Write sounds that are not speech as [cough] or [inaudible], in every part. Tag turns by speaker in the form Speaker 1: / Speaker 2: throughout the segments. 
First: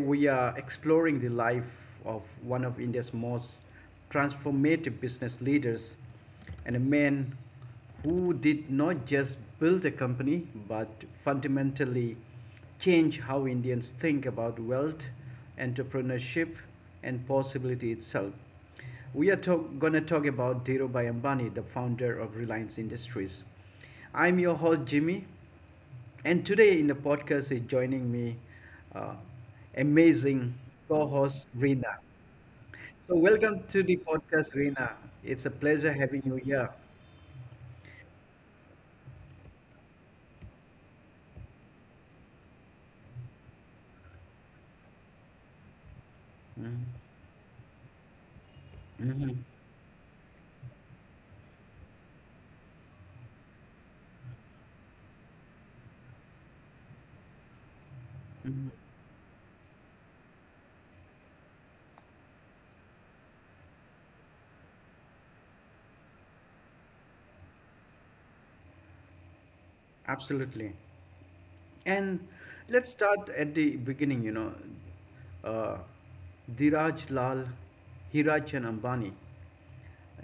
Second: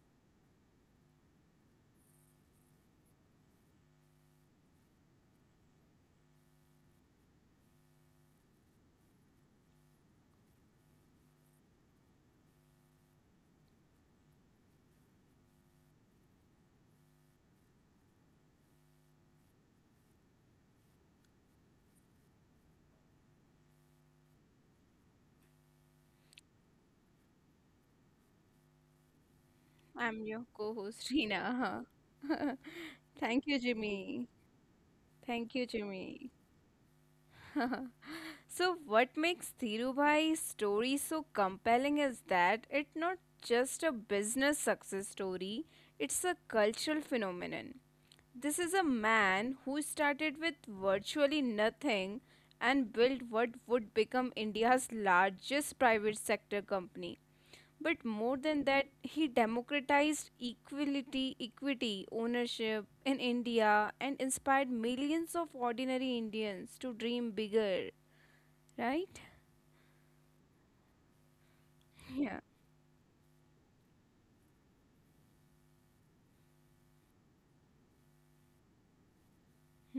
Speaker 1: we are exploring the life of one of India's most transformative business leaders and a man who did not just build a company but fundamentally change how Indians think about wealth, entrepreneurship, and possibility itself. We are going to talk about Dhirubhai Ambani, the founder of Reliance Industries. I'm your host, Jimmy, and today in the podcast is joining me uh,
Speaker 2: I'm
Speaker 1: amazing
Speaker 2: your co-host
Speaker 1: co-host Rina.
Speaker 2: Reena. [laughs]
Speaker 1: So welcome
Speaker 2: Thank
Speaker 1: to
Speaker 2: you,
Speaker 1: the
Speaker 2: Jimmy.
Speaker 1: podcast, Rina. It's a
Speaker 2: Thank you,
Speaker 1: pleasure having you
Speaker 2: Jimmy.
Speaker 1: here.
Speaker 2: [laughs] So, what makes Dhirubhai's story so compelling is that it's not just a business success story, it's a
Speaker 1: Mhm.
Speaker 2: cultural phenomenon. This is a
Speaker 1: Mhm.
Speaker 2: man who started with virtually nothing and built what would become India's largest private sector company, but more
Speaker 1: Mhm.
Speaker 2: than that, he democratized equality, equity, ownership in India and inspired millions of ordinary Indians to dream bigger, right?
Speaker 1: Absolutely. And
Speaker 2: Yeah.
Speaker 1: let's start at the beginning. Uh, Dhiraj Lal, Hirachan Ambani.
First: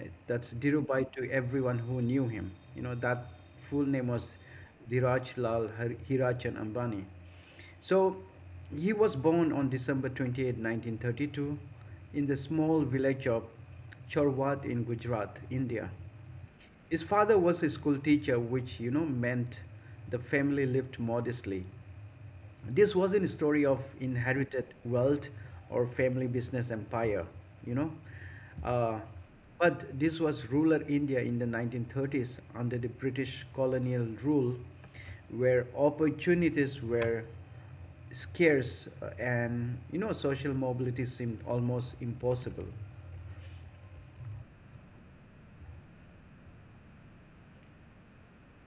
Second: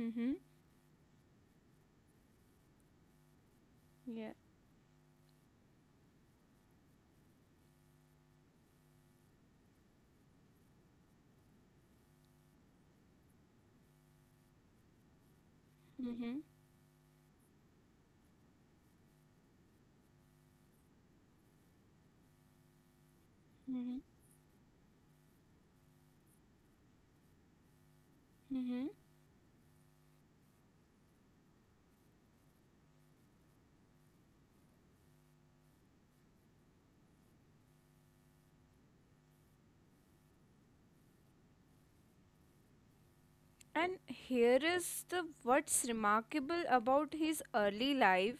Speaker 1: Uh, That's Dhirubhai to everyone who knew him. That full name
Speaker 2: Yeah.
Speaker 1: was Dhiraj Lal Hirachan Ambani. So he was born on December 28th, 1932, in the small village of Chorwat in Gujarat, India.
Speaker 2: Mm-hmm.
Speaker 1: His father was a school teacher, which meant the family lived modestly. This wasn't a story of
Speaker 2: Mm-hmm.
Speaker 1: inherited wealth or family business empire, you know. Uh,
Speaker 2: Mm-hmm.
Speaker 1: but this was rural India in the 1930s under the British colonial rule, where opportunities were scarce, and social mobility seemed almost impossible.
Speaker 2: And here is the what's remarkable about his early life.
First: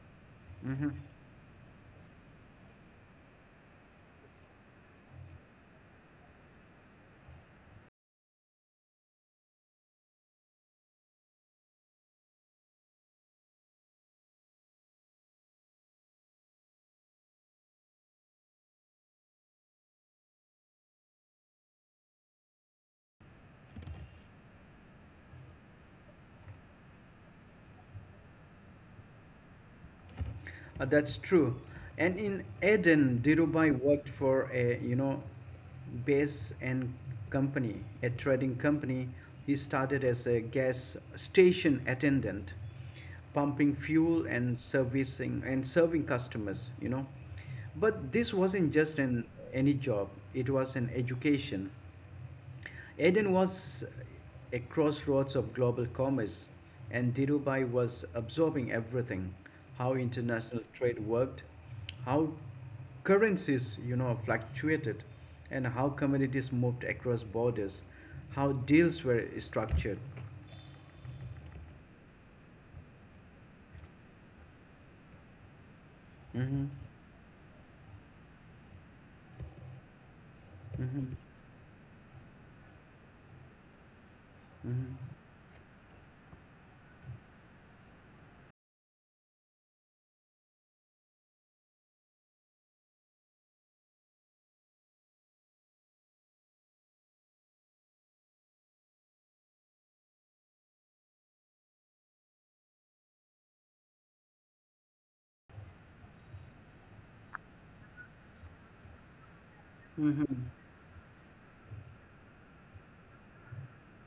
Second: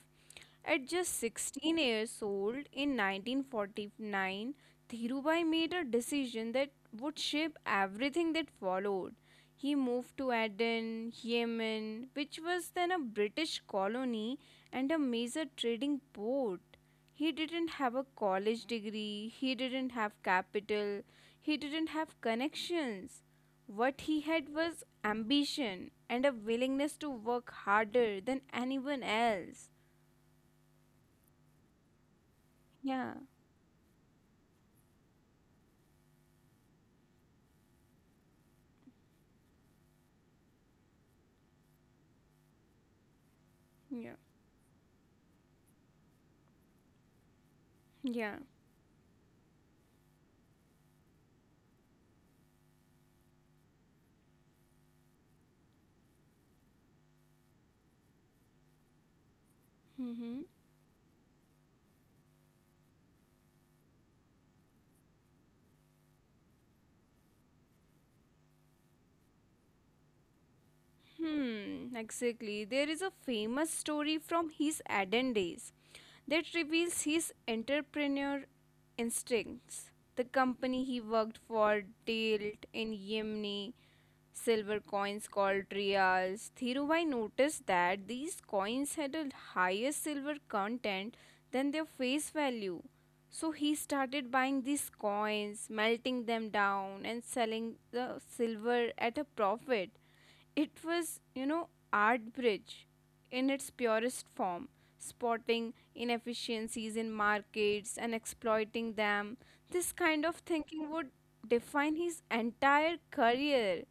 Speaker 2: At
Speaker 1: Mhm.
Speaker 2: just 16 years old in 1949, Dhirubhai made a decision that would shape everything that followed. He moved to Aden, Yemen, which was then a British colony and a major trading port. He didn't have a college degree, he didn't have capital, he didn't have connections. What he had was ambition and a willingness to work harder than anyone else.
Speaker 1: That's true. And in
Speaker 2: Yeah.
Speaker 1: Eden, Dhirubhai worked for a, Base and Company, a trading company. He started as a gas station attendant, pumping
Speaker 2: Yeah.
Speaker 1: fuel and servicing and serving customers. But this
Speaker 2: Yeah.
Speaker 1: wasn't just an any job, it was an education. Aden was a crossroads of global commerce, and Dhirubhai was absorbing everything: how
Speaker 2: Mm-hmm.
Speaker 1: international trade worked, how currencies fluctuated, and how commodities moved across borders, how deals were structured.
Speaker 2: Hmm. Exactly. There is a famous story from his Aden days that
Speaker 1: Hmm.
Speaker 2: reveals his entrepreneur instincts. The company he
Speaker 1: Hmm.
Speaker 2: worked for dealt in Yemeni silver coins called riyals. Dhirubhai noticed that these coins had a higher silver content than their face value. So he started buying these coins, melting them down, and selling the silver at a profit. It was, art bridge in its purest form, spotting inefficiencies in markets and exploiting them. This kind of thinking would define his entire career.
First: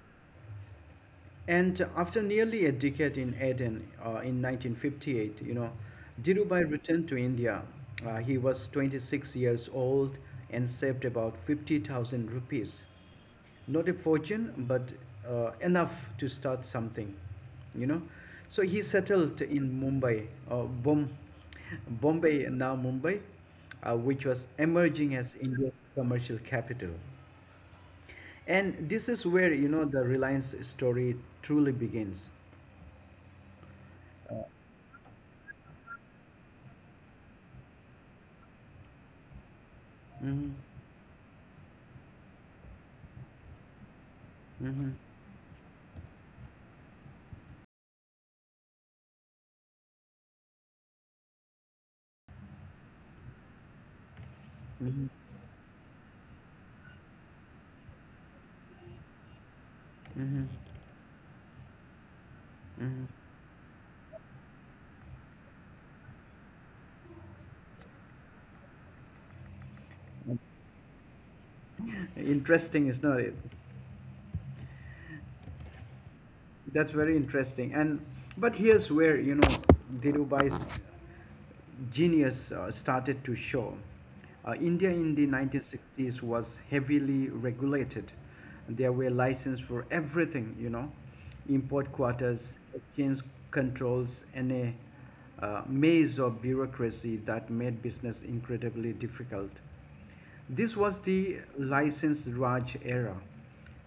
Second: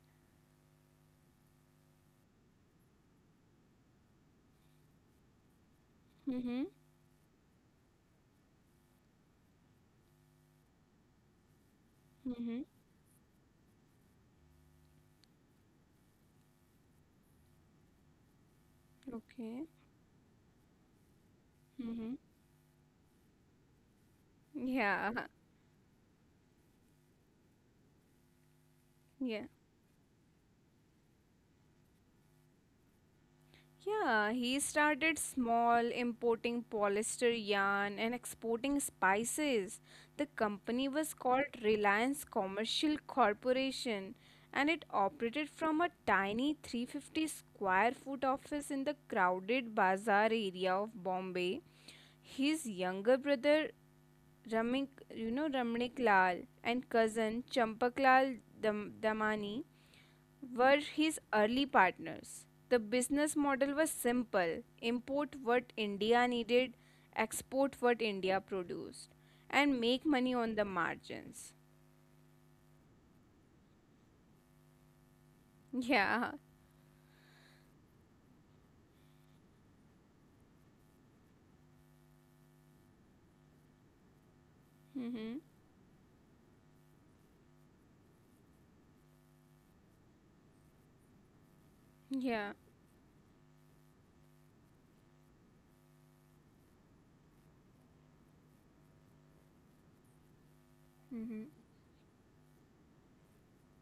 Speaker 1: And after nearly a decade in Aden, in 1958,
Speaker 2: Mm-hmm.
Speaker 1: Dhirubhai returned to India. He was 26 years old and saved about 50,000
Speaker 2: Mm-hmm.
Speaker 1: rupees. Not a fortune, but enough to start something, you know. So he settled
Speaker 2: Okay.
Speaker 1: in Mumbai,
Speaker 2: Mm-hmm.
Speaker 1: Bombay, now Mumbai, which was emerging
Speaker 2: Yeah.
Speaker 1: as India's commercial capital. And this is
Speaker 2: Yeah.
Speaker 1: where the Reliance story truly begins.
Speaker 2: Yeah, he started small, importing polyester yarn and exporting spices. The
Speaker 1: Hmm.
Speaker 2: company was called Reliance Commercial Corporation and it
Speaker 1: Hmm.
Speaker 2: operated from a tiny 350 square foot office in the crowded bazaar area of Bombay. His younger brother Ramik, Ramnik Lal, and cousin Champak Lal Damani were his early partners. The business model was simple: import what India needed, export what India produced, and make money on the margins.
Speaker 1: Interesting, is not it?
Speaker 2: Yeah.
Speaker 1: That's very interesting. And but here's where Dhirubai's genius, started to show. India in the
Speaker 2: Mm-hmm.
Speaker 1: 1960s was heavily regulated. There were licenses for everything, import
Speaker 2: Yeah.
Speaker 1: quotas, exchange controls, and a maze of bureaucracy that made business incredibly difficult. This was the
Speaker 2: Mm-hmm.
Speaker 1: licensed Raj era,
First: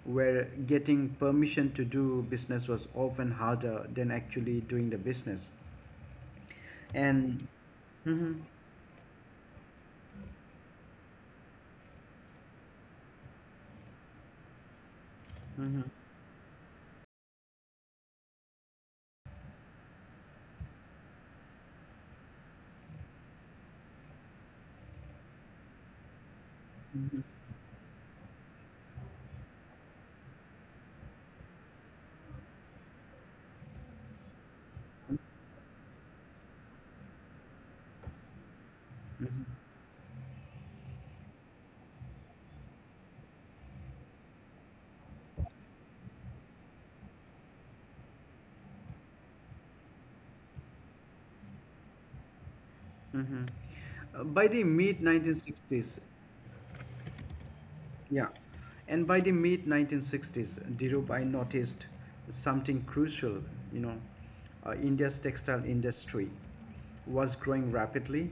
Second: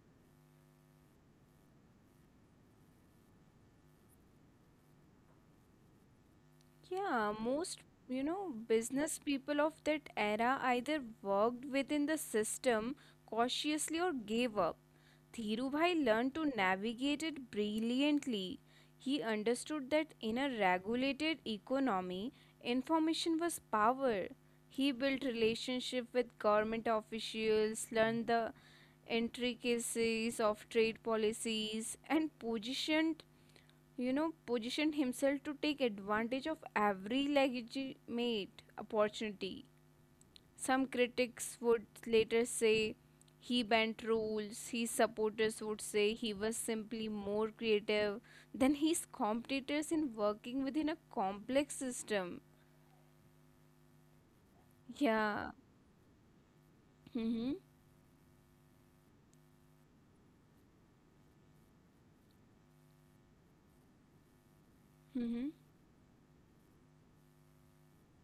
Speaker 1: where getting permission to do business was often harder than actually doing the business.
Speaker 2: Yeah.
Speaker 1: And. Mhm,
Speaker 2: Business people of that era either worked within the system cautiously or gave up.
Speaker 1: mhm,
Speaker 2: Dhirubhai learned to navigate it brilliantly. He understood that in a regulated economy, information was power. He built relationship with government
Speaker 1: mhm,
Speaker 2: officials, learned the intricacies of trade policies, and positioned himself to take advantage of every legitimate
Speaker 1: mhm,
Speaker 2: opportunity. Some critics would later say he bent rules, his supporters would say he was simply more creative than his competitors in working within a complex system.
Speaker 1: mhm. By the mid
Speaker 2: Yeah.
Speaker 1: 1960s,
Speaker 2: Mm-hmm.
Speaker 1: yeah, and by the mid 1960s, Dhirubhai noticed something crucial. You know, India's
Speaker 2: Mm-hmm.
Speaker 1: textile industry was growing rapidly,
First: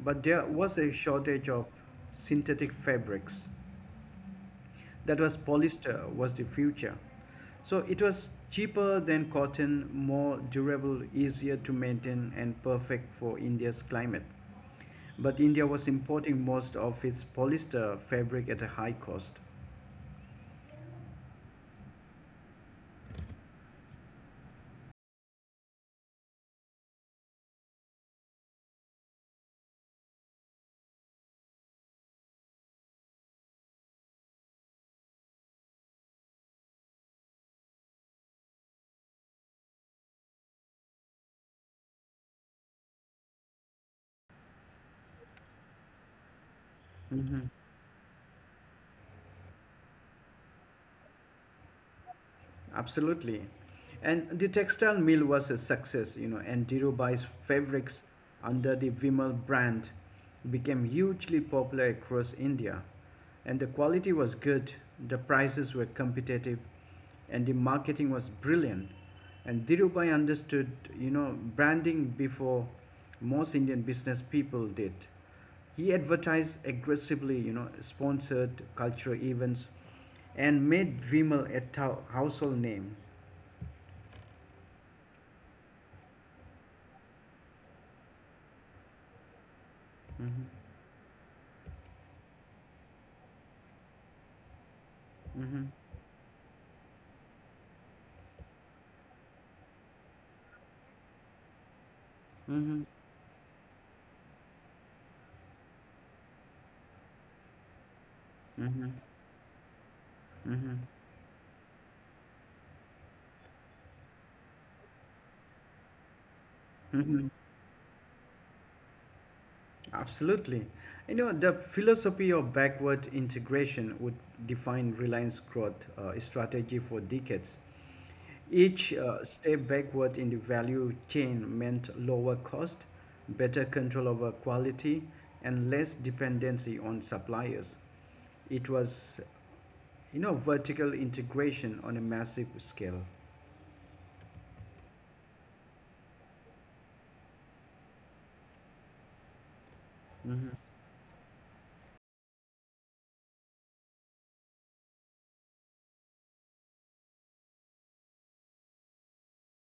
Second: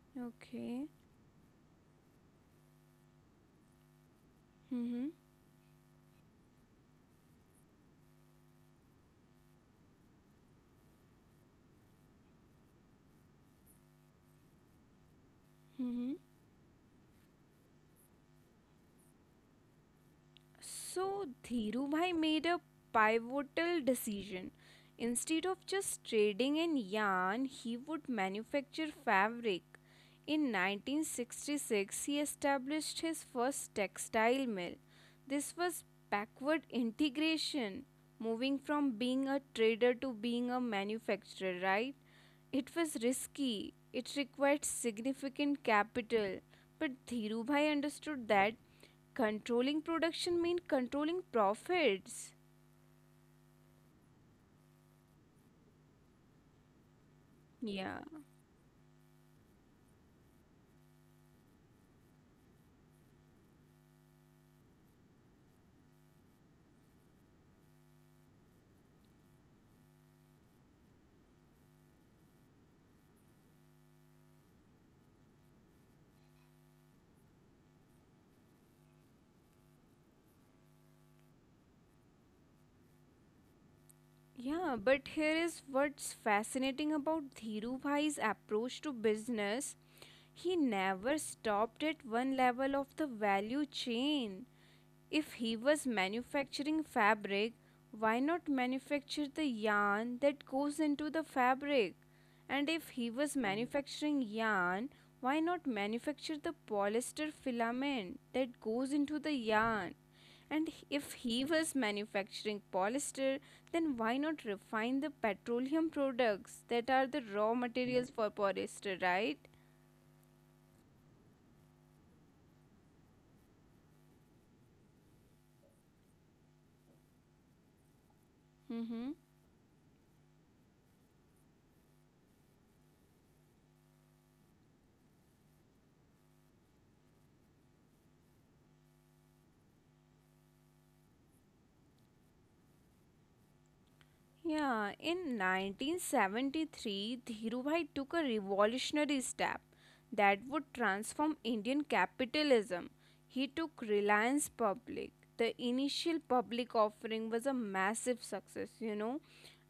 Speaker 1: but there was
Speaker 2: Okay.
Speaker 1: a shortage of synthetic fabrics.
Speaker 2: Mm-hmm.
Speaker 1: That was Polyester was the future. So it was cheaper than cotton, more durable, easier to maintain, and perfect for India's climate. But India was
Speaker 2: Mm-hmm.
Speaker 1: importing most of its polyester fabric at a high cost.
Speaker 2: So Dhirubhai made a pivotal decision. Instead of just trading in yarn, he would manufacture fabric. In 1966, he established his first textile mill. This was backward integration, moving from being a trader to being a manufacturer, right? It was risky, it required significant capital, but Dhirubhai understood that controlling production mean controlling profits.
Speaker 1: Absolutely. And the textile mill was a success, and Dhirubai's
Speaker 2: Yeah.
Speaker 1: fabrics under the Vimal brand became hugely popular across India. And the quality was good, the prices were competitive, and the marketing was brilliant. And Dhirubhai understood, branding before most Indian business people did. He advertised aggressively, sponsored cultural events and made Vimal a household name.
Speaker 2: Yeah, but here is what's fascinating about Dhiru Bhai's approach to business.
Speaker 1: Mm-hmm.
Speaker 2: He never stopped at one level of the value chain. If he
Speaker 1: Mm-hmm.
Speaker 2: was manufacturing fabric, why not manufacture the yarn that goes into the fabric? And
Speaker 1: Mm-hmm.
Speaker 2: if he was manufacturing yarn, why not manufacture the polyester filament that
Speaker 1: Mm-hmm.
Speaker 2: goes into the yarn? And
Speaker 1: Mm-hmm.
Speaker 2: if he was manufacturing polyester, then why not refine the petroleum products that are the
Speaker 1: Mm-hmm.
Speaker 2: raw materials for polyester, right?
Speaker 1: Absolutely. The philosophy of backward integration would define Reliance growth strategy for decades. Each
Speaker 2: Mm-hmm.
Speaker 1: step backward in the value chain meant lower cost, better control over quality, and less dependency on suppliers. It was, vertical integration on a massive scale.
Speaker 2: Yeah, in 1973, Dhirubhai took a revolutionary step that
Speaker 1: Mm-hmm.
Speaker 2: would transform Indian capitalism. He took Reliance public. The initial public offering was a massive success,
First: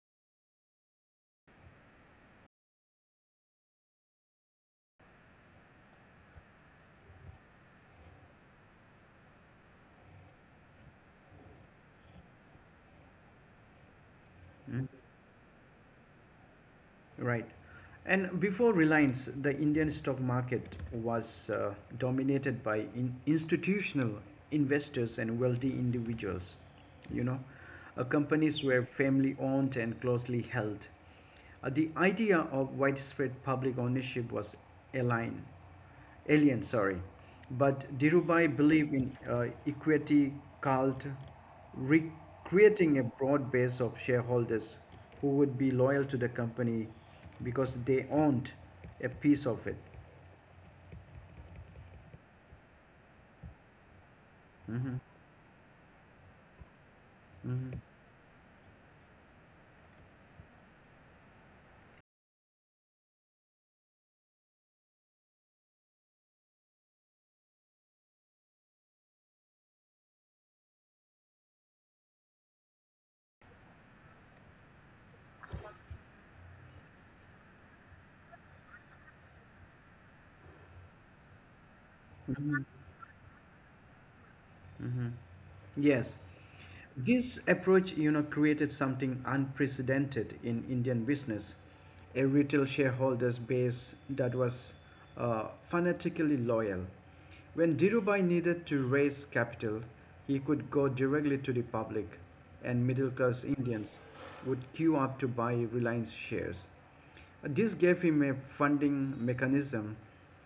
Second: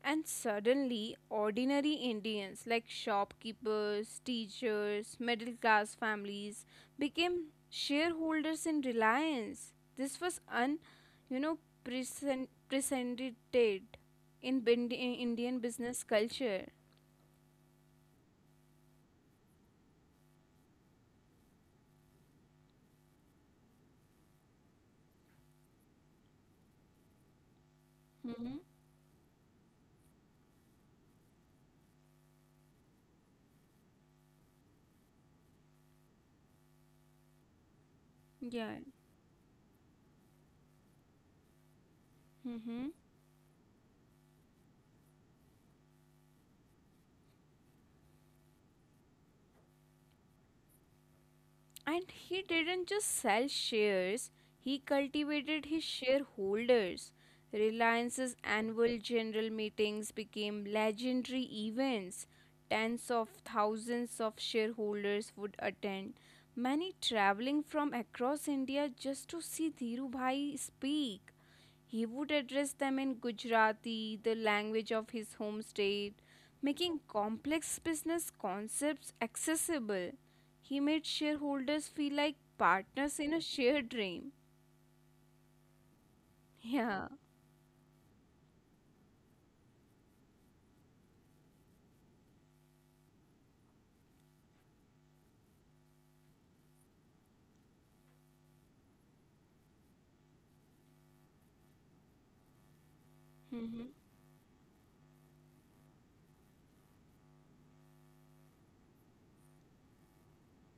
Speaker 2: And suddenly, ordinary Indians like shopkeepers, teachers, middle class families became shareholders in Reliance. This was you know, presented in Indian business culture.
Speaker 1: Right. And before Reliance, the Indian stock market was dominated by institutional investors and wealthy individuals. You know, uh,
Speaker 2: Mm-hmm.
Speaker 1: companies were family owned and closely held. The idea of widespread public ownership was aligned. Alien, sorry. But Dhirubhai
Speaker 2: Yeah.
Speaker 1: believed in equity cult, re-
Speaker 2: Mm-hmm.
Speaker 1: creating a broad base of shareholders who would be loyal to the company because they owned a piece of it.
Speaker 2: And he didn't just sell shares, he
Speaker 1: Hmm.
Speaker 2: cultivated his shareholders.
Speaker 1: Hmm.
Speaker 2: Reliance's annual general meetings became legendary events. Tens of thousands of shareholders would attend, many traveling from across India just to see Dhirubhai speak. He would address them in Gujarati, the language of his home state, making complex business concepts accessible. He made shareholders feel like partners in a shared dream.
Speaker 1: Hmm. Yes.
Speaker 2: Yeah.
Speaker 1: This approach, created something unprecedented in Indian business, a retail shareholders base that was fanatically loyal. When Dhirubhai needed to raise capital, he could go directly to the public, and middle class Indians would queue up to buy Reliance shares. This gave him a funding mechanism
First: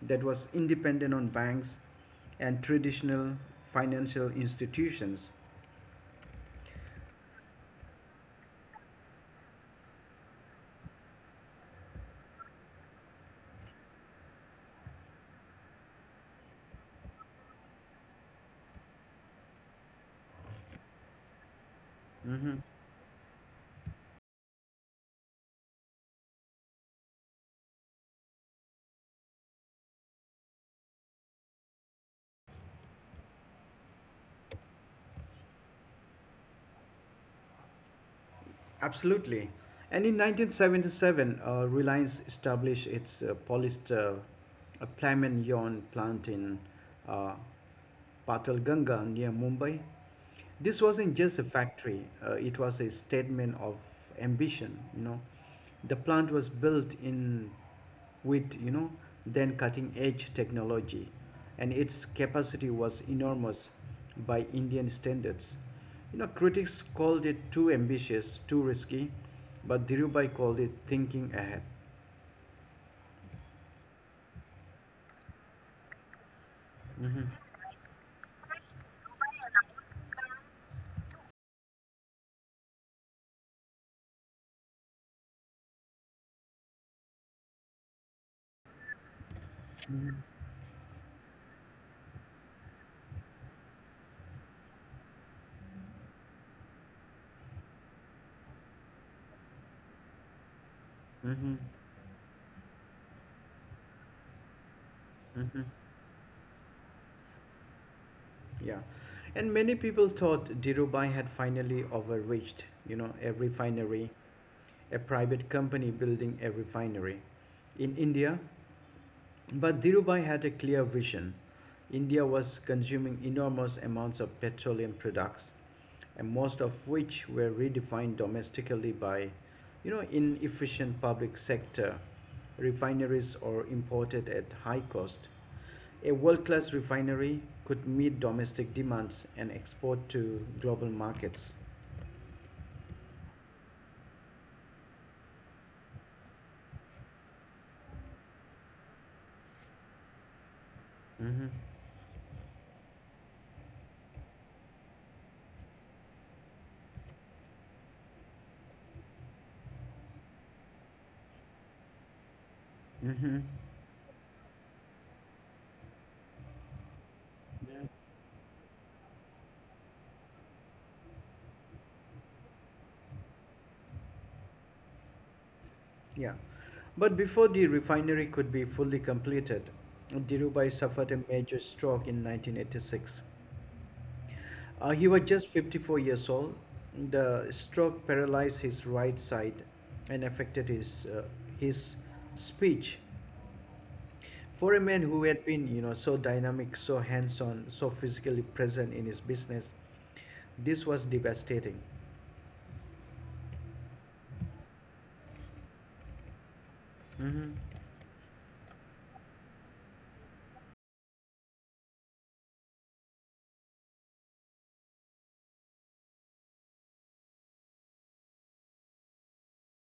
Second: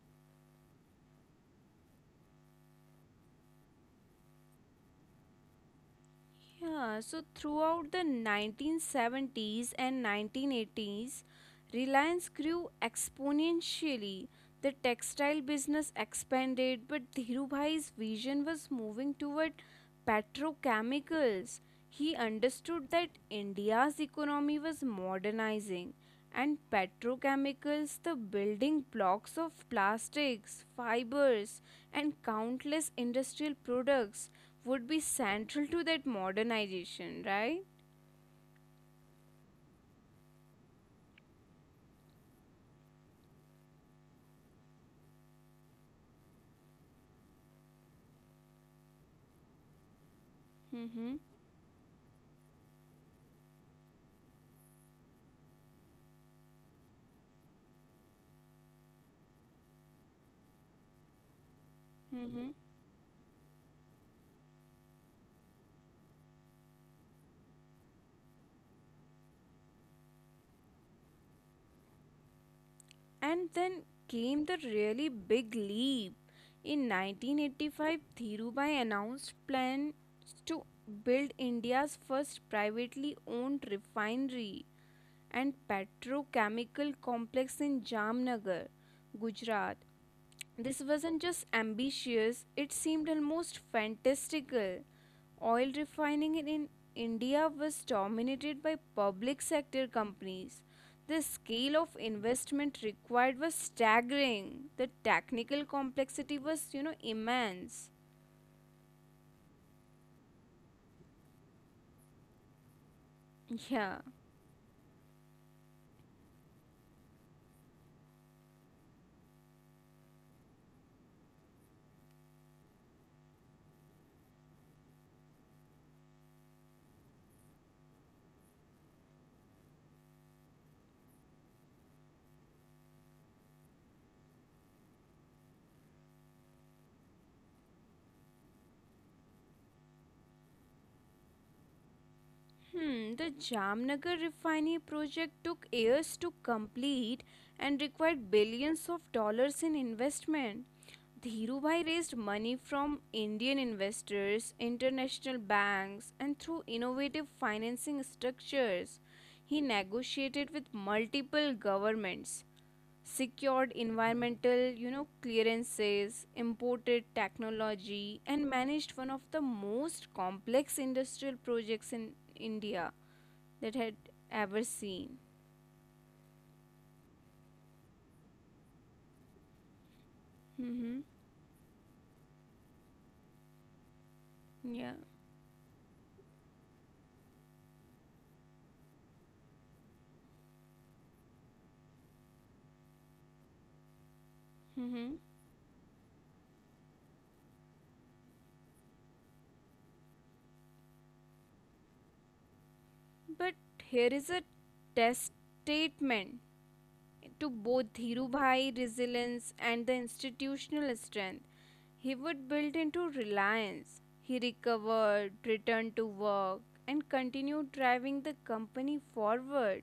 Speaker 1: that was independent on banks and traditional financial institutions.
Speaker 2: Yeah, so throughout the 1970s and 1980s, Reliance grew exponentially. The textile business expanded, but Dhirubhai's vision was moving toward petrochemicals. He understood that India's economy was modernizing and petrochemicals, the building blocks of plastics, fibers, and countless industrial products, would be central to that modernization, right?
Speaker 1: Absolutely. And in 1977, Reliance established its polished Plamen yarn plant in uh, Patalganga near Mumbai. This wasn't
Speaker 2: Mm-hmm.
Speaker 1: just a factory, it was a statement of ambition. The plant was built in with then cutting edge technology, and its
Speaker 2: Mm-hmm.
Speaker 1: capacity was enormous by Indian standards. Critics called it too ambitious, too risky, but Dhirubhai called it thinking ahead.
Speaker 2: And then came the really big leap. In
Speaker 1: Hmm.
Speaker 2: 1985, Dhirubhai announced plans to build India's first privately owned refinery and petrochemical complex in Jamnagar, Gujarat. This wasn't just ambitious, it seemed almost fantastical. Oil refining in India was dominated by public sector companies. The
Speaker 1: Hmm.
Speaker 2: scale of investment required was staggering. The
Speaker 1: Hmm.
Speaker 2: technical complexity was, immense.
Speaker 1: Yeah. And many people thought Dhirubhai had finally overreached, a
Speaker 2: Yeah.
Speaker 1: refinery, a private company building a refinery in India. But Dhirubhai had a clear vision. India was consuming enormous amounts of petroleum products, and most of which were redefined domestically by, inefficient public sector refineries or imported at high cost. A world-class refinery could meet domestic demands and export to global markets.
Speaker 2: Hmm, the Jamnagar refinery project took years to complete and required billions of dollars in investment.
Speaker 1: Mm-hmm.
Speaker 2: Dhirubhai raised money from Indian investors, international banks, and through innovative financing structures. He negotiated with multiple governments,
Speaker 1: Mm-hmm.
Speaker 2: secured environmental clearances, imported
Speaker 1: Yeah.
Speaker 2: technology, and managed one of the most complex industrial projects in India that had ever seen.
Speaker 1: Yeah. But before the refinery could be fully completed, Dhirubhai suffered
Speaker 2: Mm-hmm.
Speaker 1: a major stroke in 1986. He
Speaker 2: Yeah.
Speaker 1: was just 54 years old. The stroke paralyzed his right side and affected his speech. For a man who
Speaker 2: Mm-hmm.
Speaker 1: had been, so dynamic, so hands-on, so physically present in his business, this was devastating.
Speaker 2: But here is a test statement
Speaker 1: Mm-hmm.
Speaker 2: to both Dhirubhai resilience and the institutional strength he would build into Reliance. He recovered, returned to work, and continued driving the company forward.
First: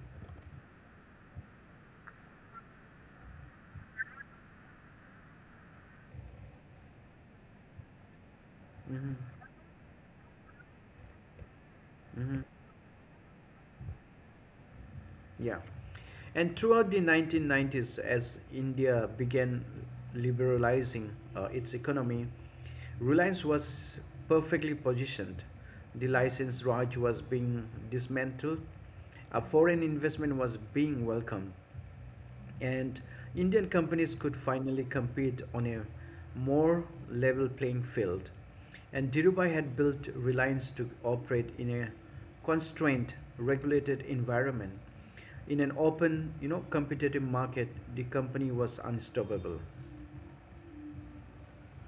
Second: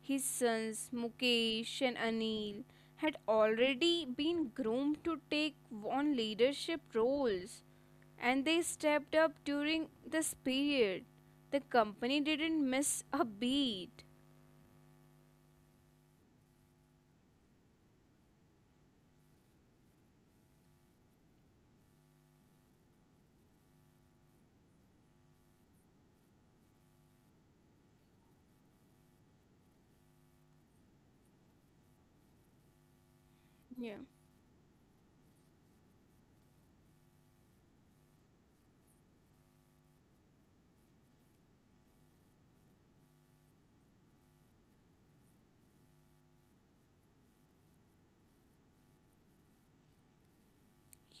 Speaker 2: His sons Mukesh and Anil had already been groomed to take on leadership roles and they
Speaker 1: Mm-hmm.
Speaker 2: stepped up during this period. The company
Speaker 1: Mm-hmm.
Speaker 2: didn't miss a beat.
Speaker 1: Yeah. And throughout the 1990s, as India began liberalizing its economy, Reliance was perfectly positioned. The license Raj was being dismantled, a foreign investment was being welcomed, and Indian companies
Speaker 2: Yeah.
Speaker 1: could finally compete on a more level playing field. And Dhirubhai had built Reliance to operate in a constrained, regulated environment. In an open, competitive market, the company was unstoppable.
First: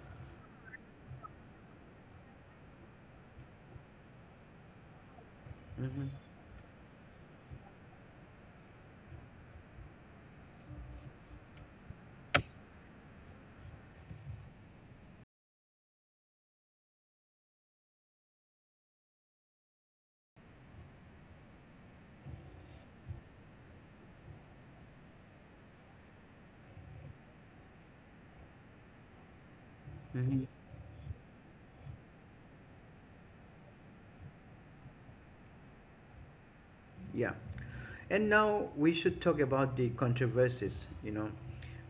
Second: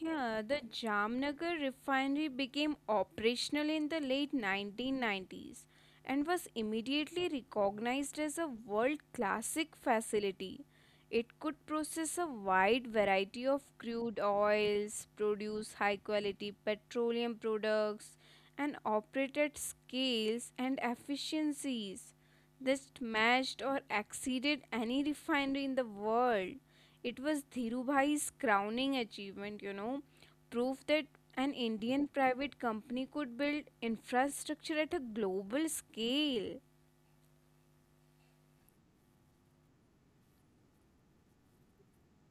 Speaker 2: Yeah, the Jamnagar refinery became operational in the late 1990s and
Speaker 1: Hmm.
Speaker 2: was immediately recognized as a world classic facility. It could process a wide variety of crude oils, produce high quality petroleum products, and operate at scales and efficiencies that matched or exceeded any refinery in the world. It was Dhirubhai's crowning achievement,
Speaker 1: Hmm.
Speaker 2: proof that an Indian private company could build infrastructure at a global scale.
Speaker 1: Yeah. And now we should talk about the controversies,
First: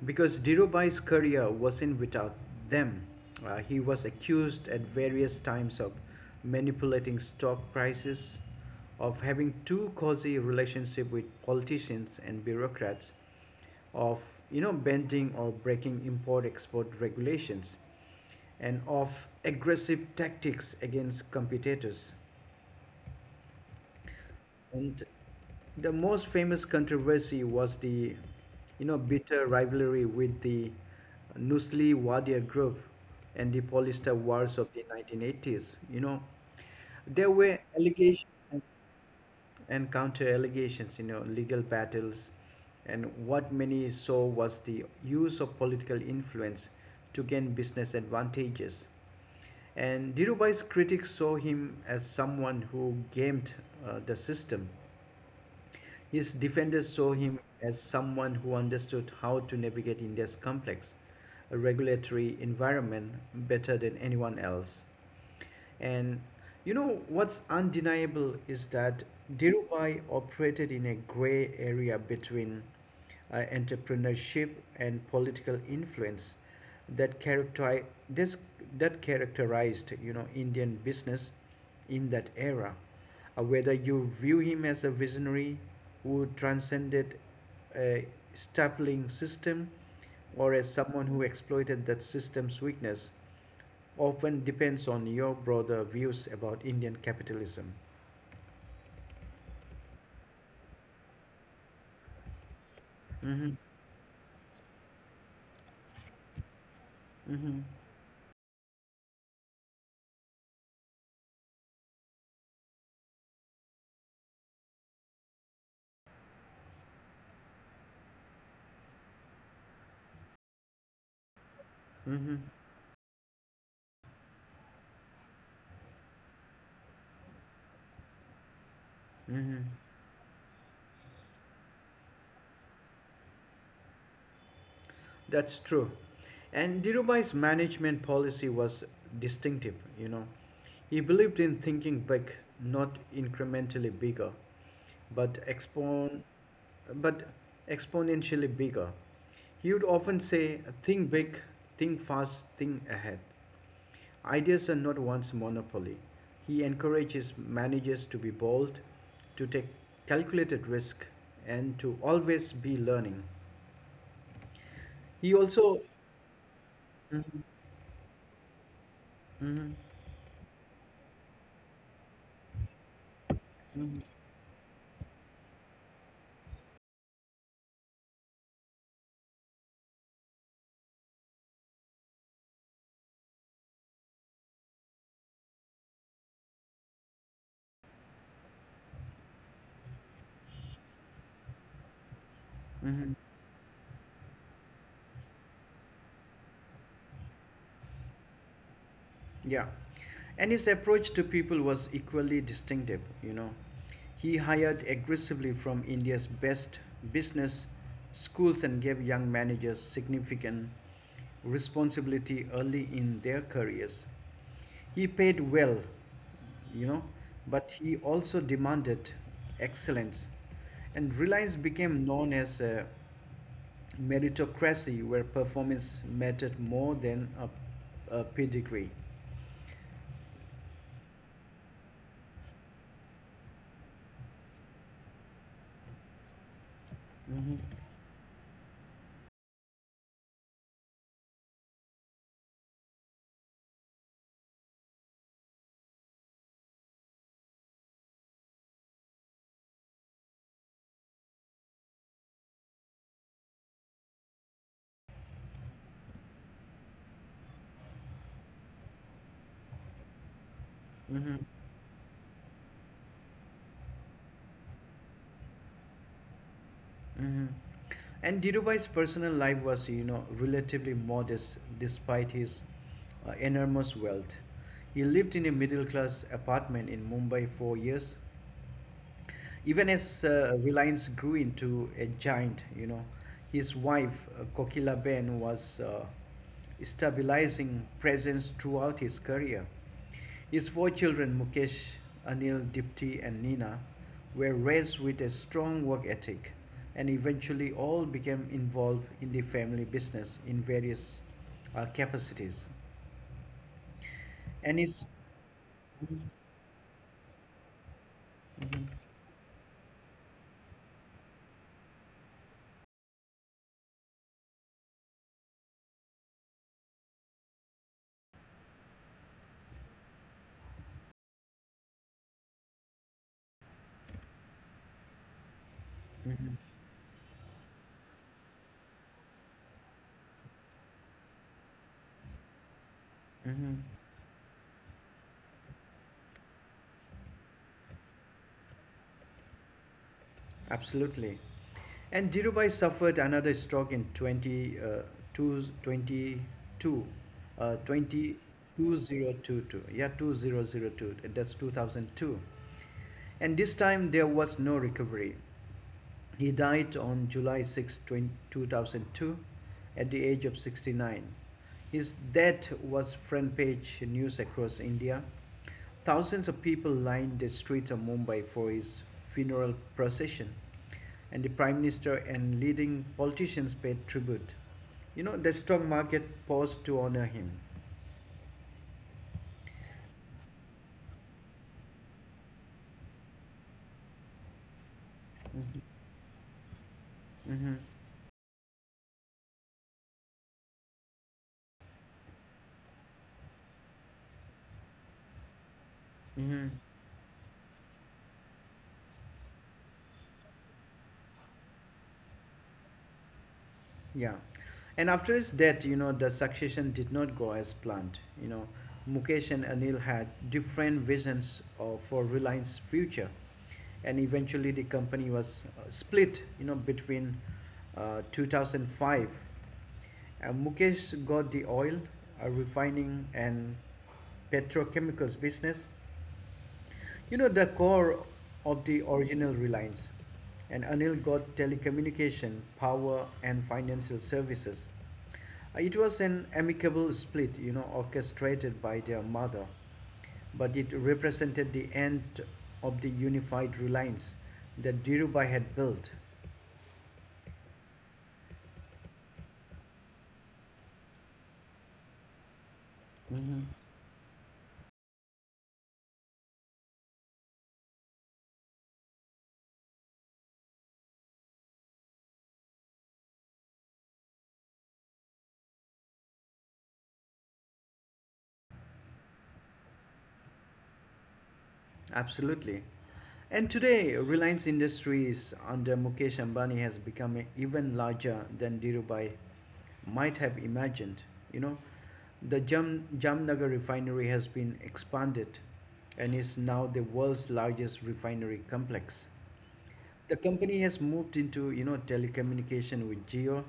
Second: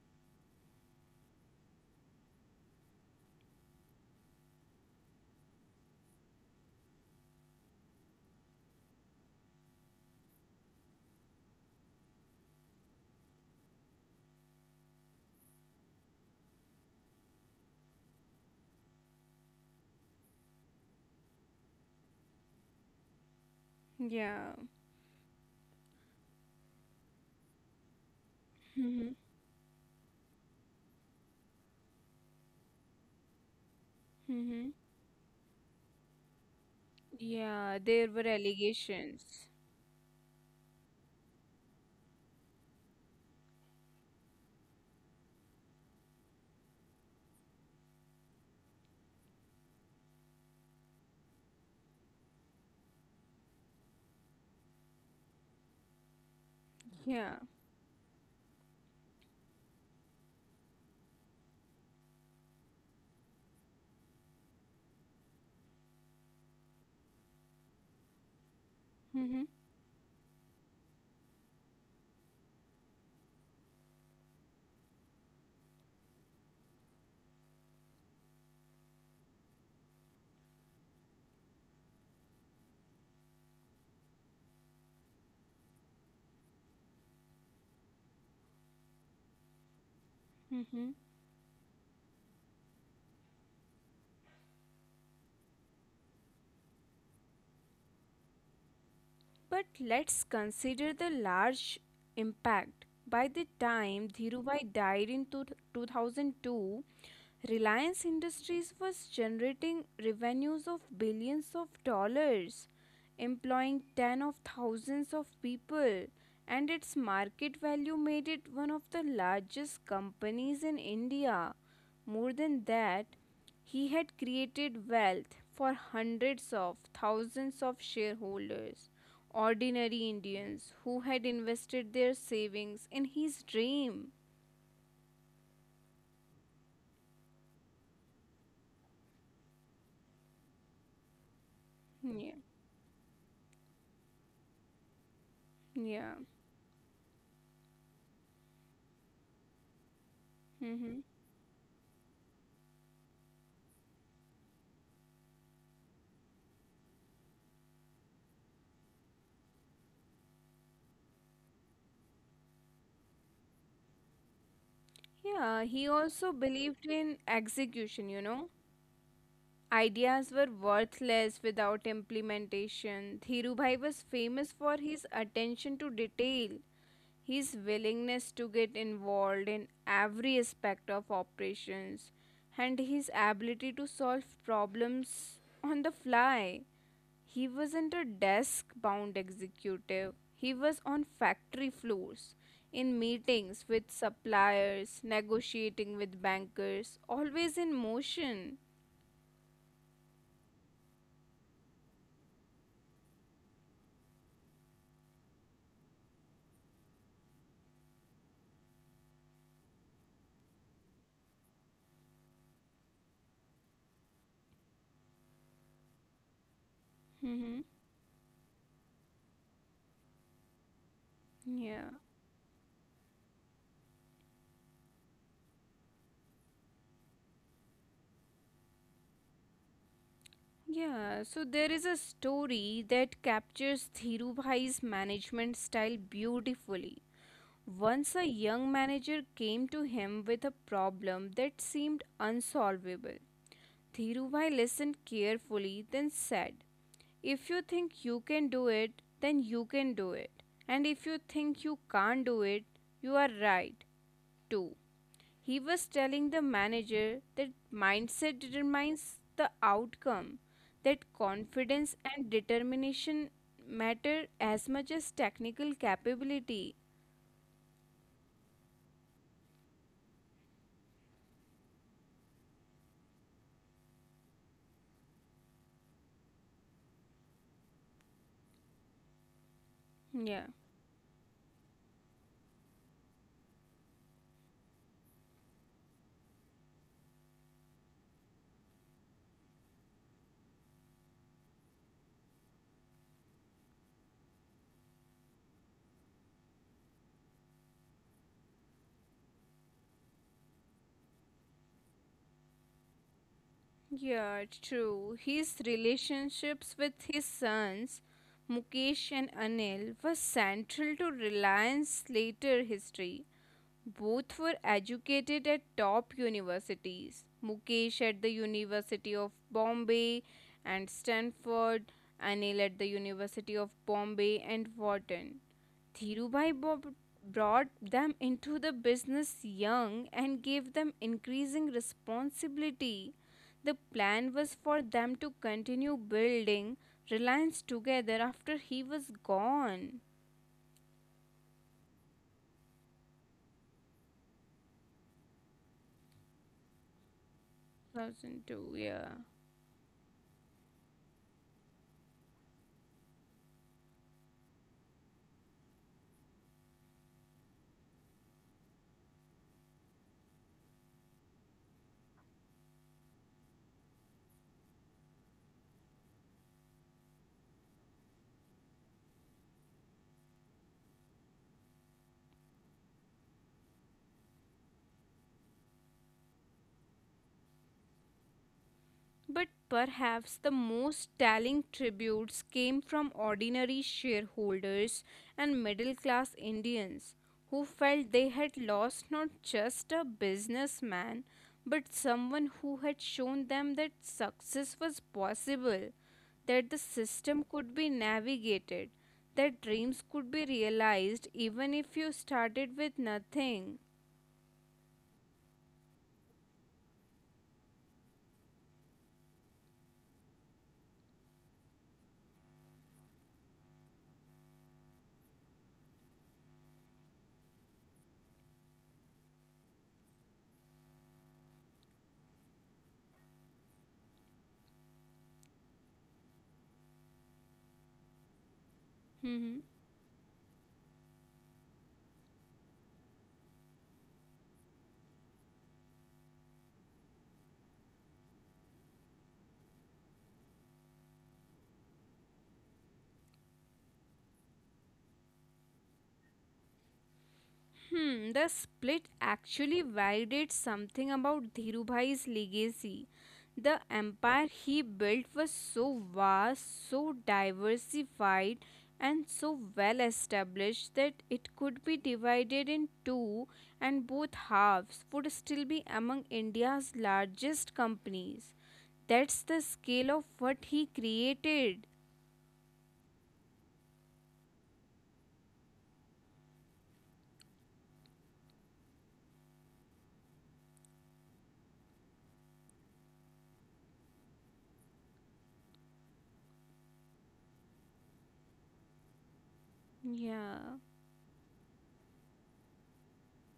Speaker 1: because Dhirubhai's career wasn't without them. He was accused at various times of manipulating stock prices, of having too cozy relationship with politicians and bureaucrats, of bending or breaking import-export regulations, and of aggressive tactics against competitors.
Speaker 2: Yeah.
Speaker 1: And the most famous controversy was the,
Speaker 2: Mm-hmm.
Speaker 1: bitter rivalry with the Nusli Wadia group and the polyester
Speaker 2: Mm-hmm.
Speaker 1: wars of the 1980s. There were
Speaker 2: Yeah, there were
Speaker 1: allegations and,
Speaker 2: allegations.
Speaker 1: and counter allegations, legal battles, and what many saw was the use of political influence to gain business advantages. And Dhirubhai's critics saw him as someone who gamed the system. His defenders saw
Speaker 2: Yeah.
Speaker 1: him as someone who understood how to navigate India's complex regulatory environment better than anyone else. And what's undeniable is that
Speaker 2: Mm-hmm.
Speaker 1: Dhirubhai operated in a gray area between entrepreneurship and political influence that characteri- this that characterized Indian business in that era, whether you view him as a visionary who transcended a stifling system or as
Speaker 2: Mm-hmm.
Speaker 1: someone who exploited that system's weakness often depends on your broader views about Indian capitalism.
Speaker 2: But let's consider the large impact. By the
Speaker 1: Mm-hmm.
Speaker 2: time Dhirubhai died in 2002,
Speaker 1: Mm-hmm.
Speaker 2: Reliance Industries was generating revenues of billions of dollars, employing tens of thousands of people, and its market value made it one of the largest companies in India.
Speaker 1: Mm-hmm.
Speaker 2: More than that, he had created wealth for hundreds of thousands of shareholders,
Speaker 1: Mm-hmm.
Speaker 2: ordinary Indians who had invested their savings in his dream.
Speaker 1: That's true. And Dhirubhai's management policy was distinctive. He believed in thinking big,
Speaker 2: Yeah,
Speaker 1: not incrementally bigger, but
Speaker 2: yeah.
Speaker 1: but exponentially bigger. He would often say,
Speaker 2: Hmm.
Speaker 1: think big, think fast, think ahead. Ideas are not one's monopoly. He encourages managers to be bold, to take calculated risk, and to always be learning. He
Speaker 2: Yeah,
Speaker 1: also.
Speaker 2: he also believed in
Speaker 1: Mhm,
Speaker 2: execution,
Speaker 1: mhm,
Speaker 2: Ideas were worthless without implementation. Dhirubhai was famous for his attention to detail, his willingness to get involved in every aspect of operations, and his ability to solve problems on the fly. He wasn't a desk bound executive, he was on factory floors. In
Speaker 1: mhm.
Speaker 2: meetings with suppliers, negotiating with bankers, always in motion.
Speaker 1: Yeah. And his approach to people was equally distinctive. He hired aggressively from India's best business schools and gave young managers significant responsibility early in their careers. He paid well, you know, but he also demanded excellence. And Reliance
Speaker 2: Yeah.
Speaker 1: became known as a meritocracy where performance mattered more than a pedigree.
Speaker 2: Yeah, so there is a story that captures Dhirubhai's management style beautifully.
Speaker 1: Mhm.
Speaker 2: Once a young manager came to him with a problem that seemed unsolvable. Dhirubhai listened carefully, then said, "If you think you can do it, then you can do it. And if you think you can't do it, you are right, too." He was telling the manager that mindset determines the outcome, that
Speaker 1: Mm-hmm.
Speaker 2: confidence and determination matter as much as technical capability.
Speaker 1: Mm-hmm. And Dhirubhai's personal life was, relatively modest despite his enormous wealth. He lived in a middle class apartment in Mumbai for years, even as
Speaker 2: Yeah,
Speaker 1: Reliance grew into a giant, his wife, Kokila Ben, was stabilizing presence throughout his career. His four children, Mukesh, Anil, Dipti, and Nina, were raised with a strong work ethic and eventually all became involved in the family business in various capacities.
Speaker 2: yeah,
Speaker 1: And his,
Speaker 2: true. His relationships with his sons, Mukesh and Anil, were central to Reliance later history. Both were educated at top universities: Mukesh at the University of Bombay and Stanford, Anil at the University of Bombay and Wharton. Dhirubhai Bo- brought them into the business young and gave them increasing responsibility. The
Speaker 1: Mhm.
Speaker 2: plan was for them to continue building Reliance together after he was gone.
Speaker 1: Absolutely. And Dhirubhai suffered another stroke in 20, 22, 20 twenty
Speaker 2: 2002, yeah.
Speaker 1: twenty-two. Yeah, 2002. That's 2002. And this time there was no recovery. He died on July 6, 2002, at the age of 69. His death was front page news across India. Thousands of people lined the streets of Mumbai for his funeral procession, and the Prime Minister and leading politicians paid tribute. The stock market paused to honor him.
Speaker 2: But perhaps the most telling tributes came from ordinary shareholders and middle class Indians who
Speaker 1: Mm-hmm.
Speaker 2: felt they had lost not just a businessman but someone who had shown them that success was possible, that the
Speaker 1: Mm-hmm.
Speaker 2: system could be navigated, that dreams could be realized even if you started with nothing.
Speaker 1: Yeah. And after his death, the succession did not go as planned. Mukesh and Anil had different visions for Reliance's future, and eventually the company was split. You know, between 2005, and Mukesh got the oil, refining, and petrochemicals business, you know, the core of the original Reliance. And Anil got telecommunication, power, and financial services. It was an amicable split, you know, orchestrated by their mother, but it represented the end of the unified Reliance that Dhirubhai had built.
Speaker 2: Hmm, the split actually validates something about Dhirubhai's legacy. The
Speaker 1: Hmm.
Speaker 2: empire he built was so vast, so diversified, and so well established that it could be divided in two, and both halves would still be among India's largest companies. That's the scale of what he created.
Speaker 1: Absolutely. And today, Reliance Industries under Mukesh Ambani has become even larger than Dhirubhai might have imagined. You know, the Jamnagar refinery has been expanded and is now the world's largest refinery complex. The
Speaker 2: Yeah.
Speaker 1: company has moved into you know telecommunication with Geo,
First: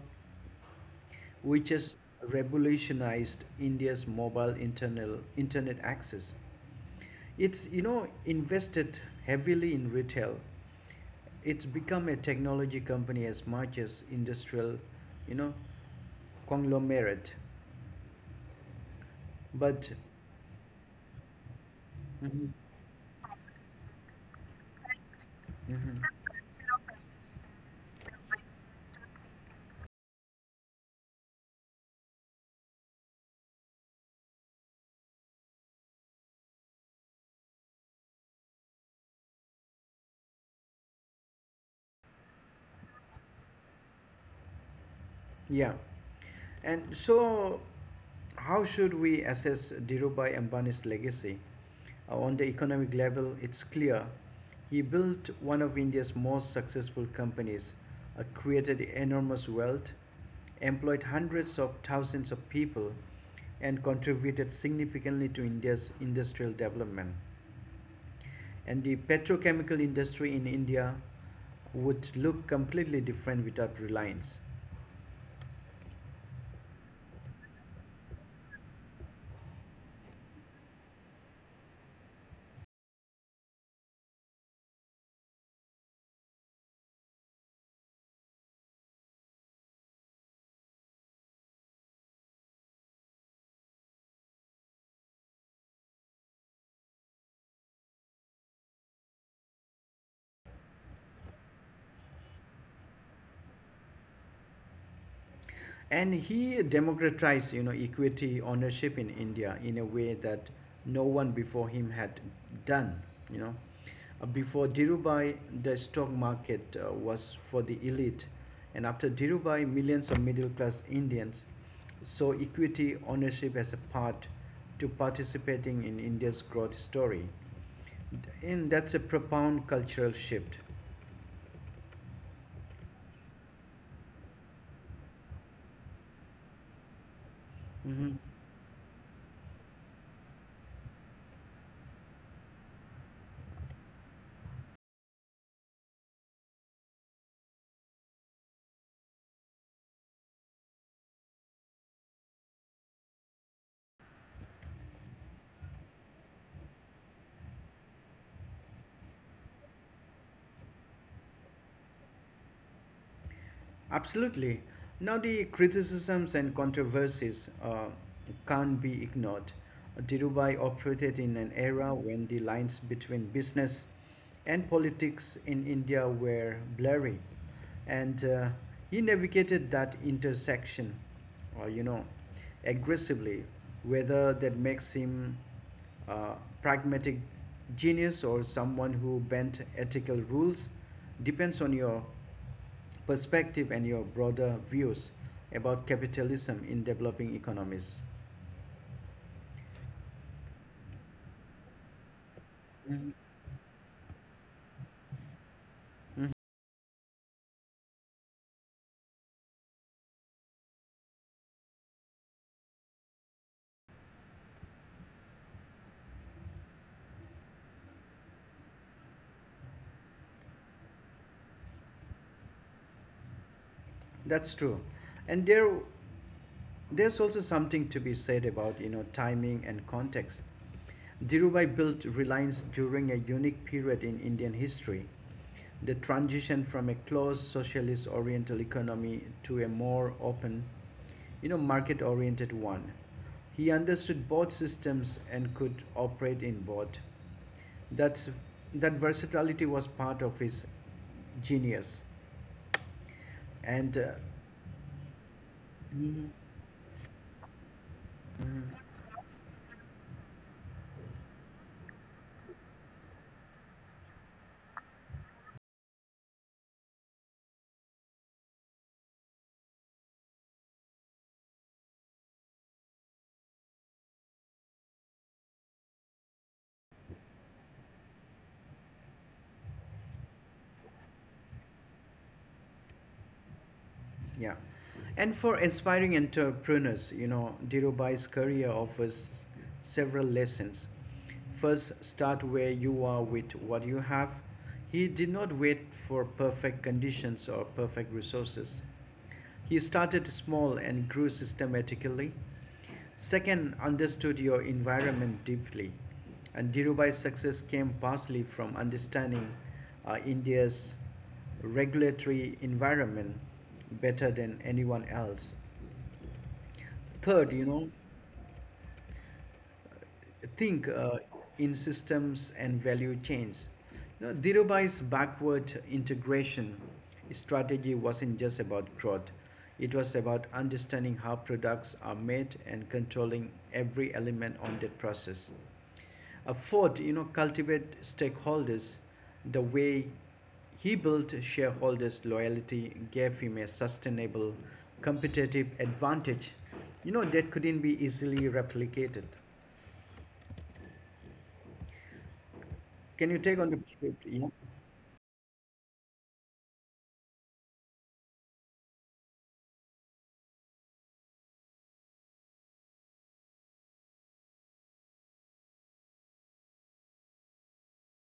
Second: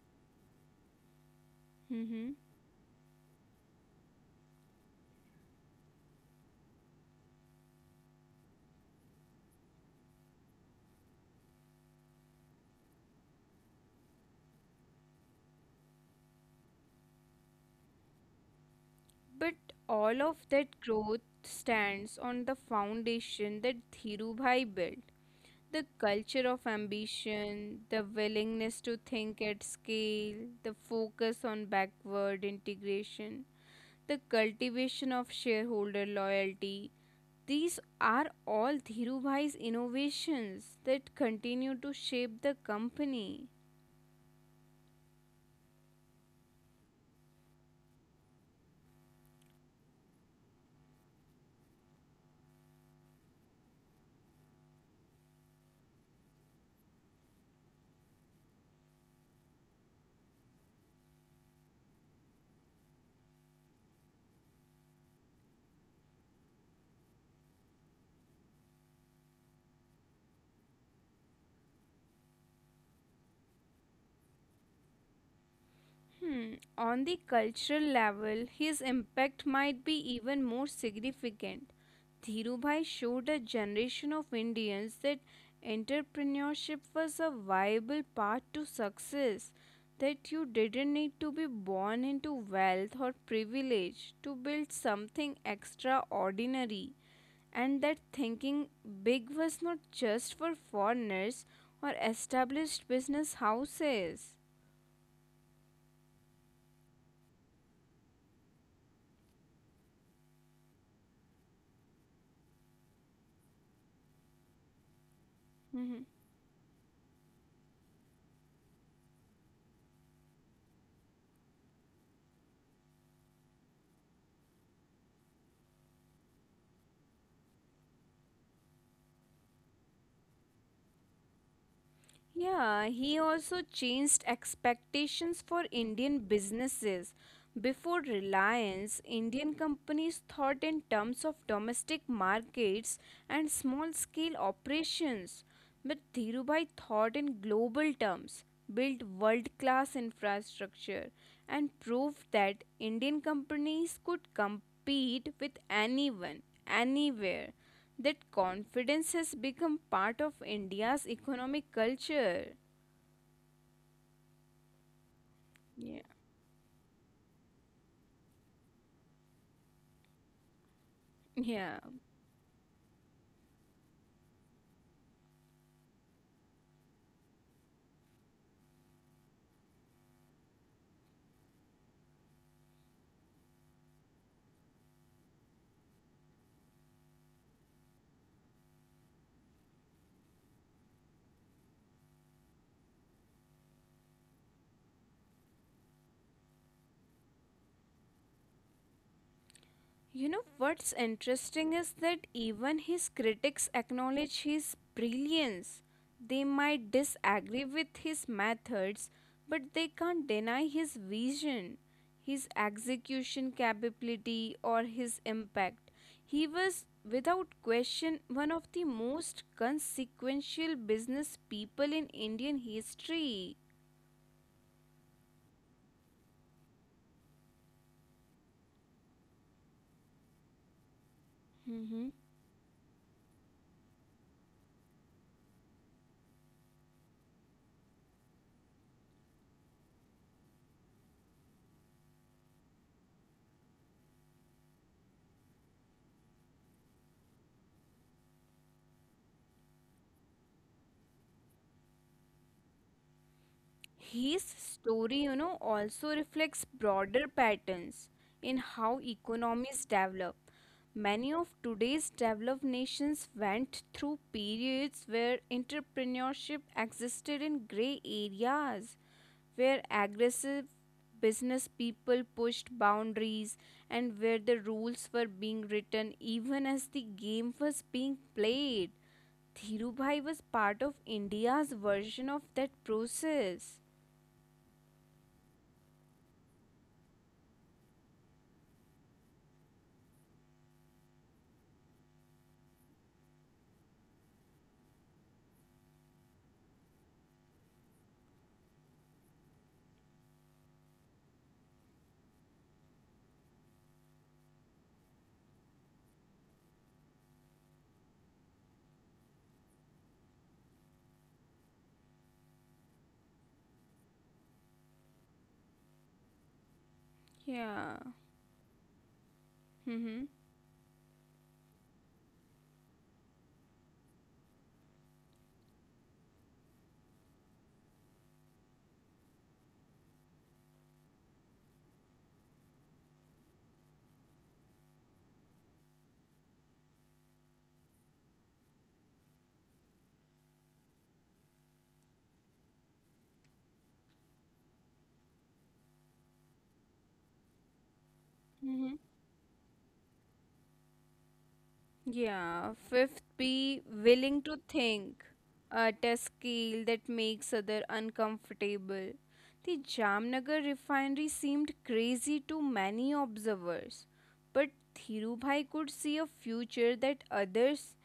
Speaker 1: which has
Speaker 2: Mm-hmm.
Speaker 1: revolutionized India's mobile internal internet access. It's you know invested heavily in retail. It's become a technology company as much as industrial, you know, conglomerate. But
Speaker 2: But all of that growth
Speaker 1: mhm,
Speaker 2: stands on the foundation that Dhirubhai built:
Speaker 1: mhm,
Speaker 2: the culture of ambition, the willingness to think at scale, the focus on backward integration, the cultivation of shareholder loyalty. These are all Dhirubhai's innovations that continue to shape the company.
Speaker 1: yeah. And so, how should we assess Dhirubhai Ambani's legacy? On the economic level, it's clear. He built one of India's most successful companies, created enormous wealth, employed hundreds of thousands of people, and contributed significantly to India's industrial development, and the petrochemical industry in India would look completely different without Reliance.
Speaker 2: Hmm. On the cultural level, his impact might be even more significant. Dhirubhai showed a generation of Indians that entrepreneurship was a viable path to success, that you didn't need to be born into wealth or privilege to build something extraordinary, and that thinking big was not just for foreigners or established business houses.
Speaker 1: And he democratized you know equity ownership in india in a way that no one before him had done, you know. Before dhirubhai the stock market was for the elite, and after dhirubhai millions of middle class indians saw equity ownership as a part to participating in india's growth story, and that's a profound cultural shift.
Speaker 2: Yeah, he also changed expectations for Indian businesses. Before
Speaker 1: Mhm.
Speaker 2: Reliance, Indian companies thought in terms of domestic markets and small scale operations. But Dhirubhai thought in global terms, built world class infrastructure, and proved that Indian companies could compete with anyone, anywhere. That confidence has become part of India's economic culture.
Speaker 1: Absolutely. Now, the
Speaker 2: Yeah.
Speaker 1: criticisms and controversies can't be ignored. Dhirubhai operated in an
Speaker 2: Yeah.
Speaker 1: era when the lines between business and politics in India were blurry, and he navigated that intersection, you know, aggressively, whether that makes him a pragmatic genius or someone who bent ethical rules depends on your perspective and your broader views about capitalism in developing economies.
Speaker 2: You know what's interesting is that even his
Speaker 1: Mhm.
Speaker 2: critics acknowledge his brilliance.
Speaker 1: Mhm.
Speaker 2: They might disagree with his methods, but they can't deny his vision, his execution capability, or his impact. He was, without question, one of the most consequential business people in Indian history.
Speaker 1: That's true. And there's also something to be said about, you know, timing and context. Dhirubhai built
Speaker 2: Hmm.
Speaker 1: Reliance during a unique period in Indian history. The transition from a closed socialist oriental economy to a more open, you know, market oriented one. He understood both systems and could operate in both. that's that versatility was part of his genius, and
Speaker 2: His story, also
Speaker 1: mm,
Speaker 2: reflects broader patterns in
Speaker 1: mm,
Speaker 2: how economies develop. Many of today's developed nations went through periods where entrepreneurship existed in gray areas, where aggressive business people pushed boundaries, and where the rules were being written even as the game was being played. Dhirubhai was part of India's version of that process.
Speaker 1: yeah. And for inspiring entrepreneurs you know Dhirubhai's career offers several lessons. First, start where you are with what you have. He did not wait for perfect conditions or perfect resources. He started small and grew systematically. Second, understood your environment deeply. And Dhirubhai's success came partly from understanding India's regulatory environment better than anyone else. Third, you know,
Speaker 2: Yeah. Mm-hmm.
Speaker 1: think in systems and value chains. You know, Dhirubhai's backward integration strategy wasn't just about growth. It was about understanding how products are made and controlling every element on that process. A fourth, you know, cultivate stakeholders. The way he built shareholders' loyalty gave him a sustainable competitive advantage, you know, that couldn't be easily replicated.
Speaker 2: Yeah,
Speaker 1: Can you
Speaker 2: fifth,
Speaker 1: take on the
Speaker 2: be
Speaker 1: script? Yeah.
Speaker 2: willing to think at a scale that makes other uncomfortable. The Jamnagar refinery seemed crazy to many observers, but Dhirubhai could see a future that others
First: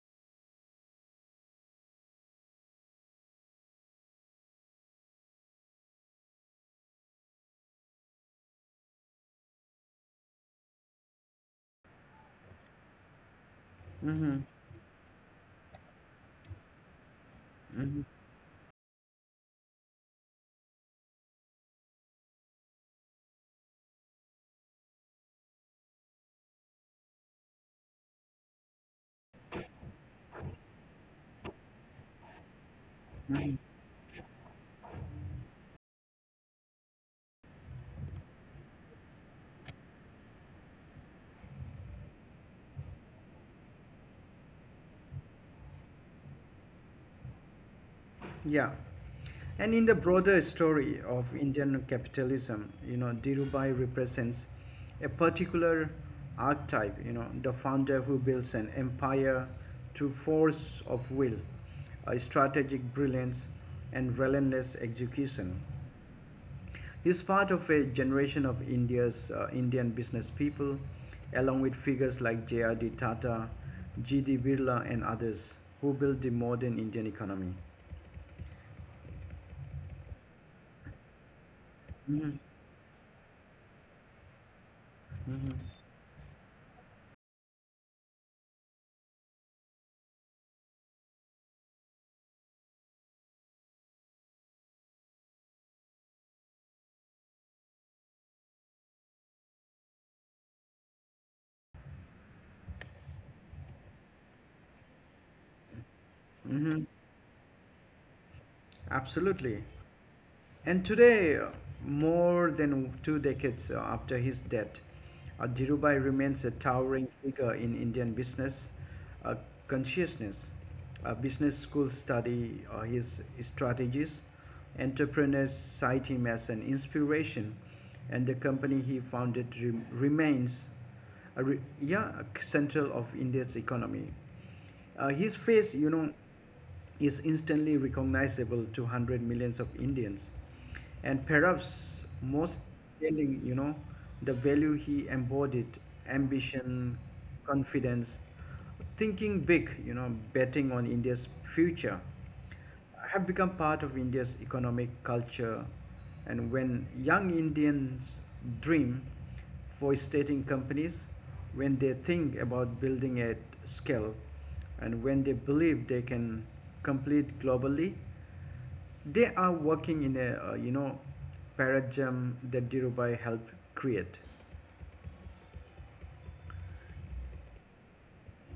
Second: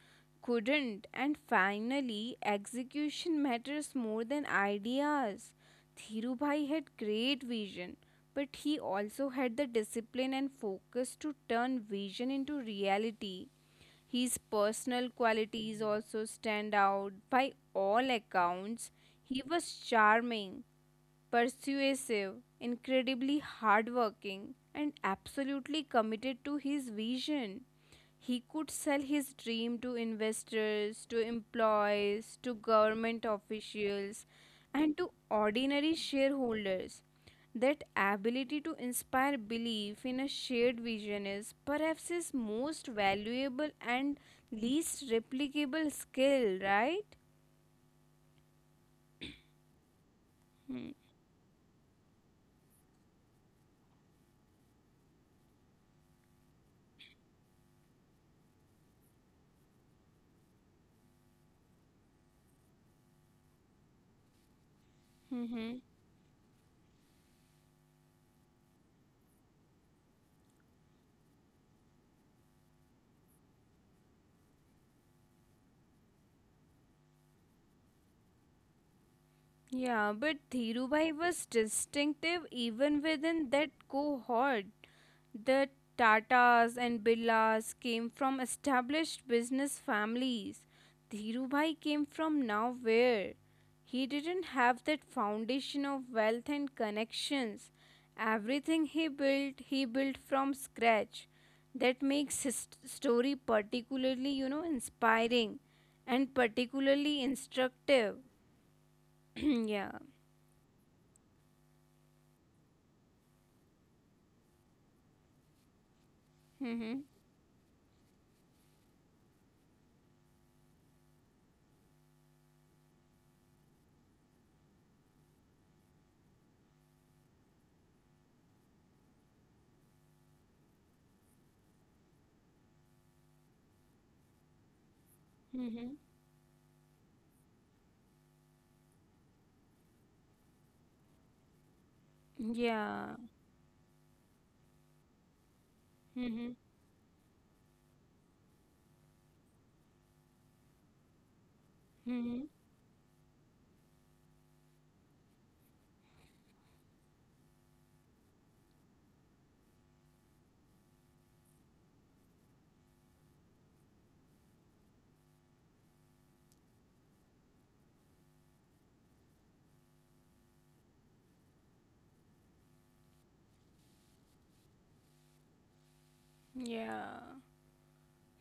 Speaker 2: couldn't, and finally, execution matters more than ideas. Dhirubhai had great vision, but he also had the discipline and focus to turn vision into reality. His personal qualities also stand out. By all accounts, he was charming, persuasive, incredibly hardworking, and absolutely committed to his vision. He could sell his dream to investors, to employees, to government officials, and to ordinary shareholders. That ability to inspire belief in a shared vision is perhaps his most valuable and least replicable skill, right?
Speaker 1: Yeah. And in the broader story of Indian capitalism, you know, Dhirubhai represents a particular archetype, you know, the founder who builds an empire through force of will, a strategic brilliance, and relentless execution.
Speaker 2: Hmm.
Speaker 1: He's part of a generation of India's Indian business people, along with figures like J.R.D. Tata, G.D. Birla, and others who built the modern Indian economy.
Speaker 2: Yeah, but Dhirubhai was
Speaker 1: Mhm,
Speaker 2: distinctive even within that cohort.
Speaker 1: mhm.
Speaker 2: The Tatas and Birlas came from established business families. Dhirubhai came from nowhere. He didn't have that foundation of wealth and connections. Everything he built from scratch. That makes his story particularly, inspiring and particularly instructive.
Speaker 1: Absolutely.
Speaker 2: [clears throat] Yeah.
Speaker 1: And today, more than two decades after his death, Dhirubhai remains a
Speaker 2: Mm-hmm.
Speaker 1: towering figure in Indian business uh, consciousness, business school study, his strategies. Entrepreneurs cite him as an inspiration, and the company he founded remains a yeah, a central of India's economy. His face, you
Speaker 2: Mm-hmm.
Speaker 1: know, is instantly recognizable to hundred millions of Indians, and perhaps most
Speaker 2: Yeah.
Speaker 1: telling, you know, the value he embodied:
Speaker 2: Mm-hmm.
Speaker 1: ambition, confidence, thinking big, you know, betting on India's future
Speaker 2: Mm-hmm.
Speaker 1: have become part of India's economic culture. And when young Indians dream for stating companies, when they think about building at scale, and when they believe they can compete globally, they are working in a you know paradigm that Dhirubhai helped create.
Speaker 2: Yeah.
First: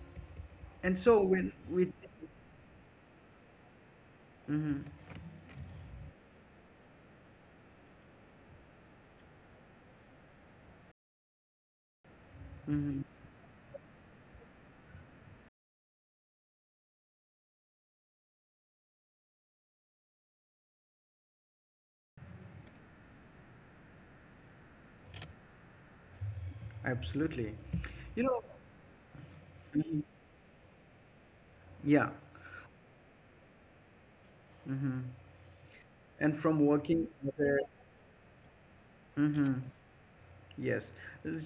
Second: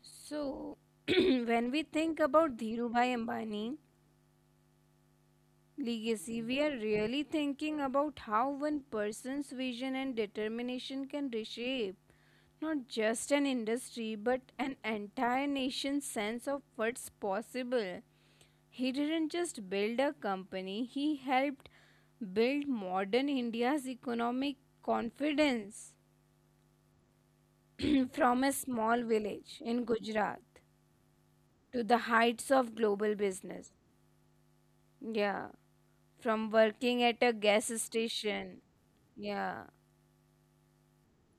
Speaker 2: So,
Speaker 1: And
Speaker 2: [clears throat]
Speaker 1: so when
Speaker 2: when we
Speaker 1: we,
Speaker 2: think about Dhirubhai Ambani
Speaker 1: Mhm,
Speaker 2: legacy, we are really thinking about how one person's vision and determination can reshape not
Speaker 1: mhm,
Speaker 2: just an industry but an entire nation's sense of what's possible. He didn't just build a company, he helped build modern India's economic confidence.
Speaker 1: absolutely,
Speaker 2: [clears throat]
Speaker 1: you know,
Speaker 2: From a small village in
Speaker 1: mhm,
Speaker 2: Gujarat to the
Speaker 1: yeah,
Speaker 2: heights of global business.
Speaker 1: hmm.
Speaker 2: Yeah.
Speaker 1: And
Speaker 2: From
Speaker 1: from working
Speaker 2: working at
Speaker 1: at
Speaker 2: a
Speaker 1: a
Speaker 2: gas station,
Speaker 1: mm-hmm.
Speaker 2: yeah,
Speaker 1: Yes.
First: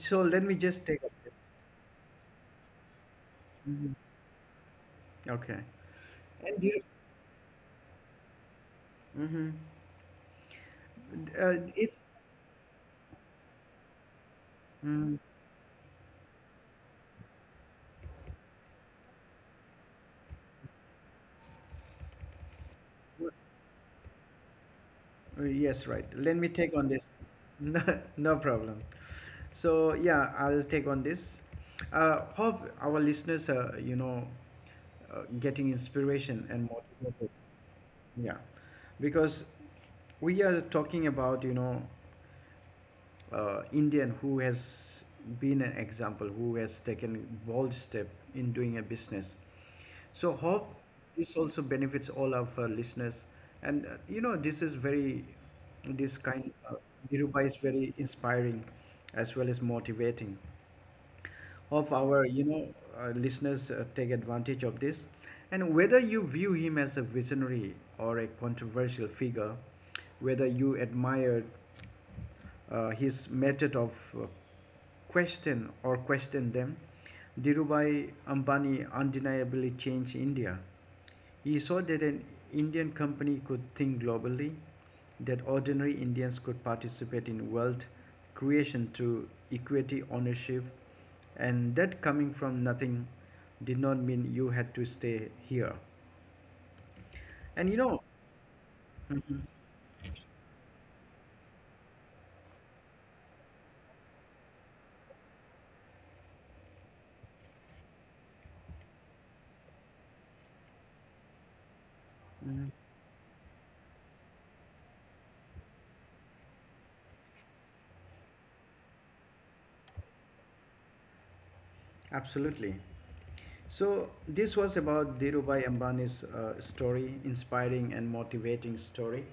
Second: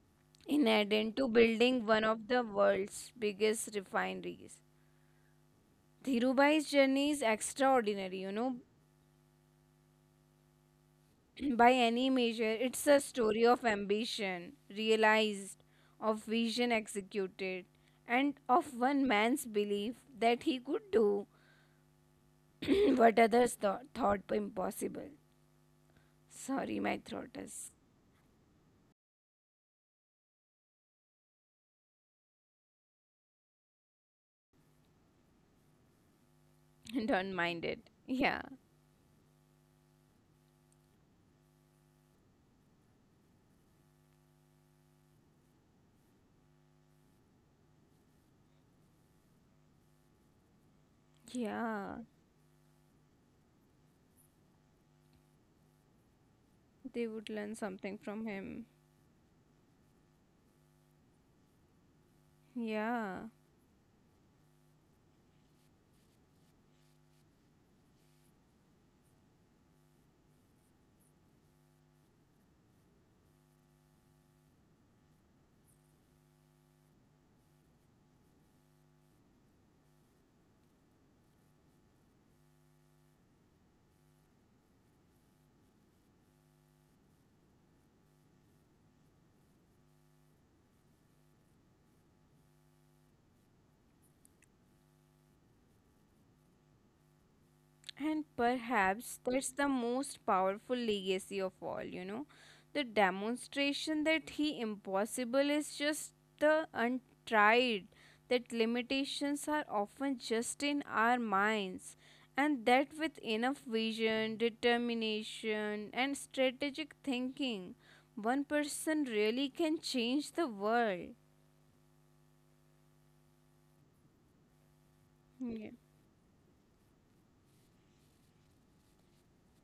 Speaker 1: So let me
Speaker 2: in
Speaker 1: just take up
Speaker 2: Aden to
Speaker 1: this.
Speaker 2: building one of the world's biggest
Speaker 1: Mhm.
Speaker 2: refineries.
Speaker 1: Okay. And
Speaker 2: Dhirubhai's
Speaker 1: you.
Speaker 2: journey is extraordinary,
Speaker 1: Mm-hmm.
Speaker 2: [clears throat]
Speaker 1: Uh,
Speaker 2: by
Speaker 1: it's.
Speaker 2: any measure. It's a story of ambition
Speaker 1: Mm,
Speaker 2: realized, of vision executed, and of one man's belief that he could do [clears throat] what
Speaker 1: uh,
Speaker 2: others thought were impossible.
Speaker 1: yes, right. Let me
Speaker 2: Sorry,
Speaker 1: take
Speaker 2: my
Speaker 1: on this.
Speaker 2: throat
Speaker 1: [laughs]
Speaker 2: is.
Speaker 1: No, no problem. So yeah, I'll take on this. Hope our listeners are you know getting inspiration and
Speaker 2: [laughs] Don't
Speaker 1: motivated.
Speaker 2: mind it. Yeah.
Speaker 1: Yeah, because we are talking about you know Indian who has been an example, who has taken bold step in doing a business. So hope this also
Speaker 2: Yeah.
Speaker 1: benefits all of our listeners. And you know, this kind,
Speaker 2: They would learn
Speaker 1: Dhirubhai is
Speaker 2: something from
Speaker 1: very
Speaker 2: him.
Speaker 1: inspiring as well as motivating of our you know
Speaker 2: Yeah.
Speaker 1: listeners take advantage of this, and whether you view him as a visionary or a controversial figure, whether you admire his method of uh, question or question them. Dhirubhai Ambani undeniably changed india. He saw that an Indian company could think globally, that ordinary Indians could participate in wealth creation through equity ownership, and that coming from nothing did not mean you had to stay here. And
Speaker 2: And
Speaker 1: you know,
Speaker 2: perhaps that's the
Speaker 1: mhm,
Speaker 2: most powerful legacy of all, you know. The demonstration that he impossible is just the untried, that limitations are often just in our minds, and
Speaker 1: mhm,
Speaker 2: that with enough vision, determination, and strategic thinking, one person really can change the world.
Speaker 1: absolutely. So this was about
Speaker 2: Yeah.
Speaker 1: Dhirubhai Ambani's story, inspiring and motivating story.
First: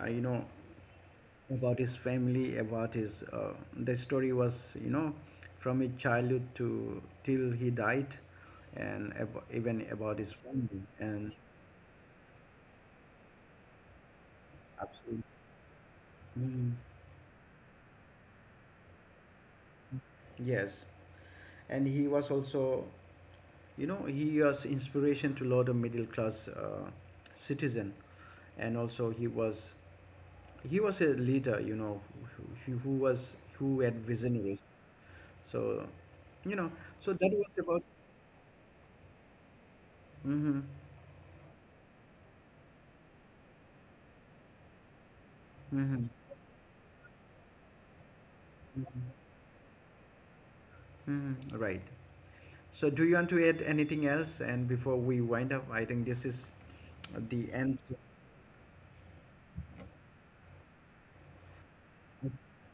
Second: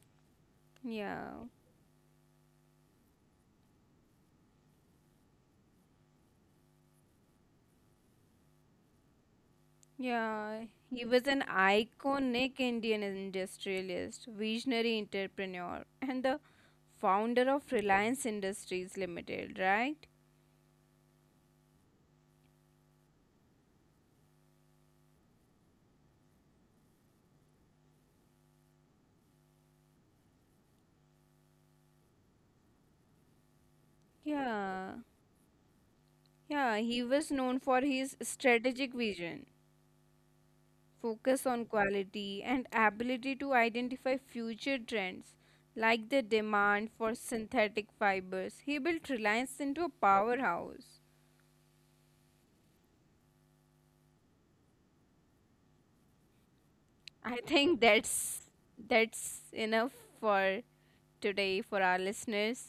Speaker 1: You know
Speaker 2: Yeah.
Speaker 1: about his family, about his the story was you know from his childhood to till he died, and even about his
Speaker 2: Yeah,
Speaker 1: family
Speaker 2: he was
Speaker 1: and
Speaker 2: an iconic Indian industrialist, visionary
Speaker 1: absolutely,
Speaker 2: entrepreneur, and the
Speaker 1: mm,
Speaker 2: founder of Reliance Industries Limited, right?
Speaker 1: yes, and he was also you know he was inspiration to lot of middle class citizen, and also he was a leader, you know, who had visionaries.
Speaker 2: Yeah,
Speaker 1: So, you know, so
Speaker 2: yeah,
Speaker 1: that
Speaker 2: he
Speaker 1: was
Speaker 2: was
Speaker 1: about.
Speaker 2: known for his strategic vision,
Speaker 1: Mm-hmm,
Speaker 2: focus on quality, and ability to identify future trends
Speaker 1: mm-hmm,
Speaker 2: like the demand for synthetic fibers. He built
Speaker 1: mm-hmm,
Speaker 2: Reliance into a powerhouse.
Speaker 1: mm-hmm, right. So, do you want to add anything else? And before we wind up, I think this is
Speaker 2: I
Speaker 1: the end.
Speaker 2: think that's enough for today for our listeners.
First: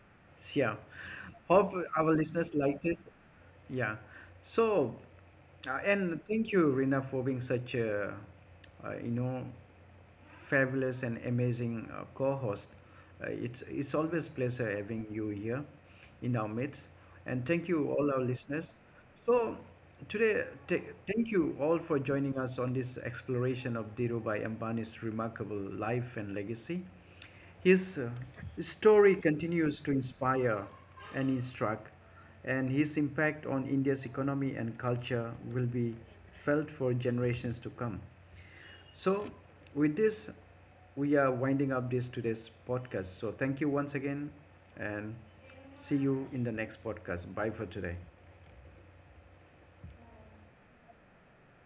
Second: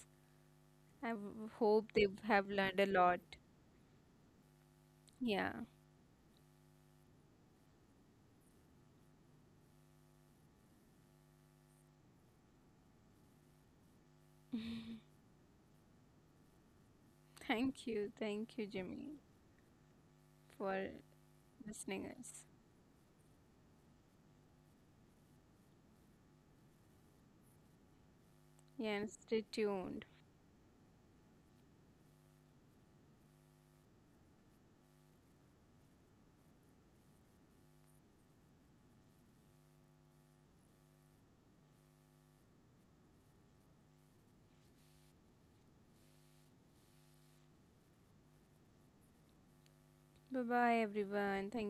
Speaker 1: Yeah.
Speaker 2: I
Speaker 1: Hope
Speaker 2: hope they
Speaker 1: our
Speaker 2: have
Speaker 1: listeners
Speaker 2: learned
Speaker 1: liked
Speaker 2: a
Speaker 1: it.
Speaker 2: lot.
Speaker 1: Yeah. So,
Speaker 2: Yeah.
Speaker 1: and thank you, Rina, for being such a, you know, fabulous and amazing co-host. It's always pleasure having you here in our midst, and thank
Speaker 2: Thank
Speaker 1: you all
Speaker 2: you.
Speaker 1: our
Speaker 2: Thank you,
Speaker 1: listeners.
Speaker 2: Jimmy,
Speaker 1: So today,
Speaker 2: for
Speaker 1: thank you all for
Speaker 2: listening
Speaker 1: joining
Speaker 2: us.
Speaker 1: us on this exploration of Dhirubhai Ambani's remarkable life and legacy. His
Speaker 2: Yeah, and
Speaker 1: story
Speaker 2: stay
Speaker 1: continues to
Speaker 2: tuned.
Speaker 1: inspire and instruct, and his impact on India's economy and culture will be felt for generations to come. So, with this, we are winding up this today's podcast. So, thank you once again, and see you in the next podcast. Bye for today.
Speaker 2: Bye bye everyone. Thank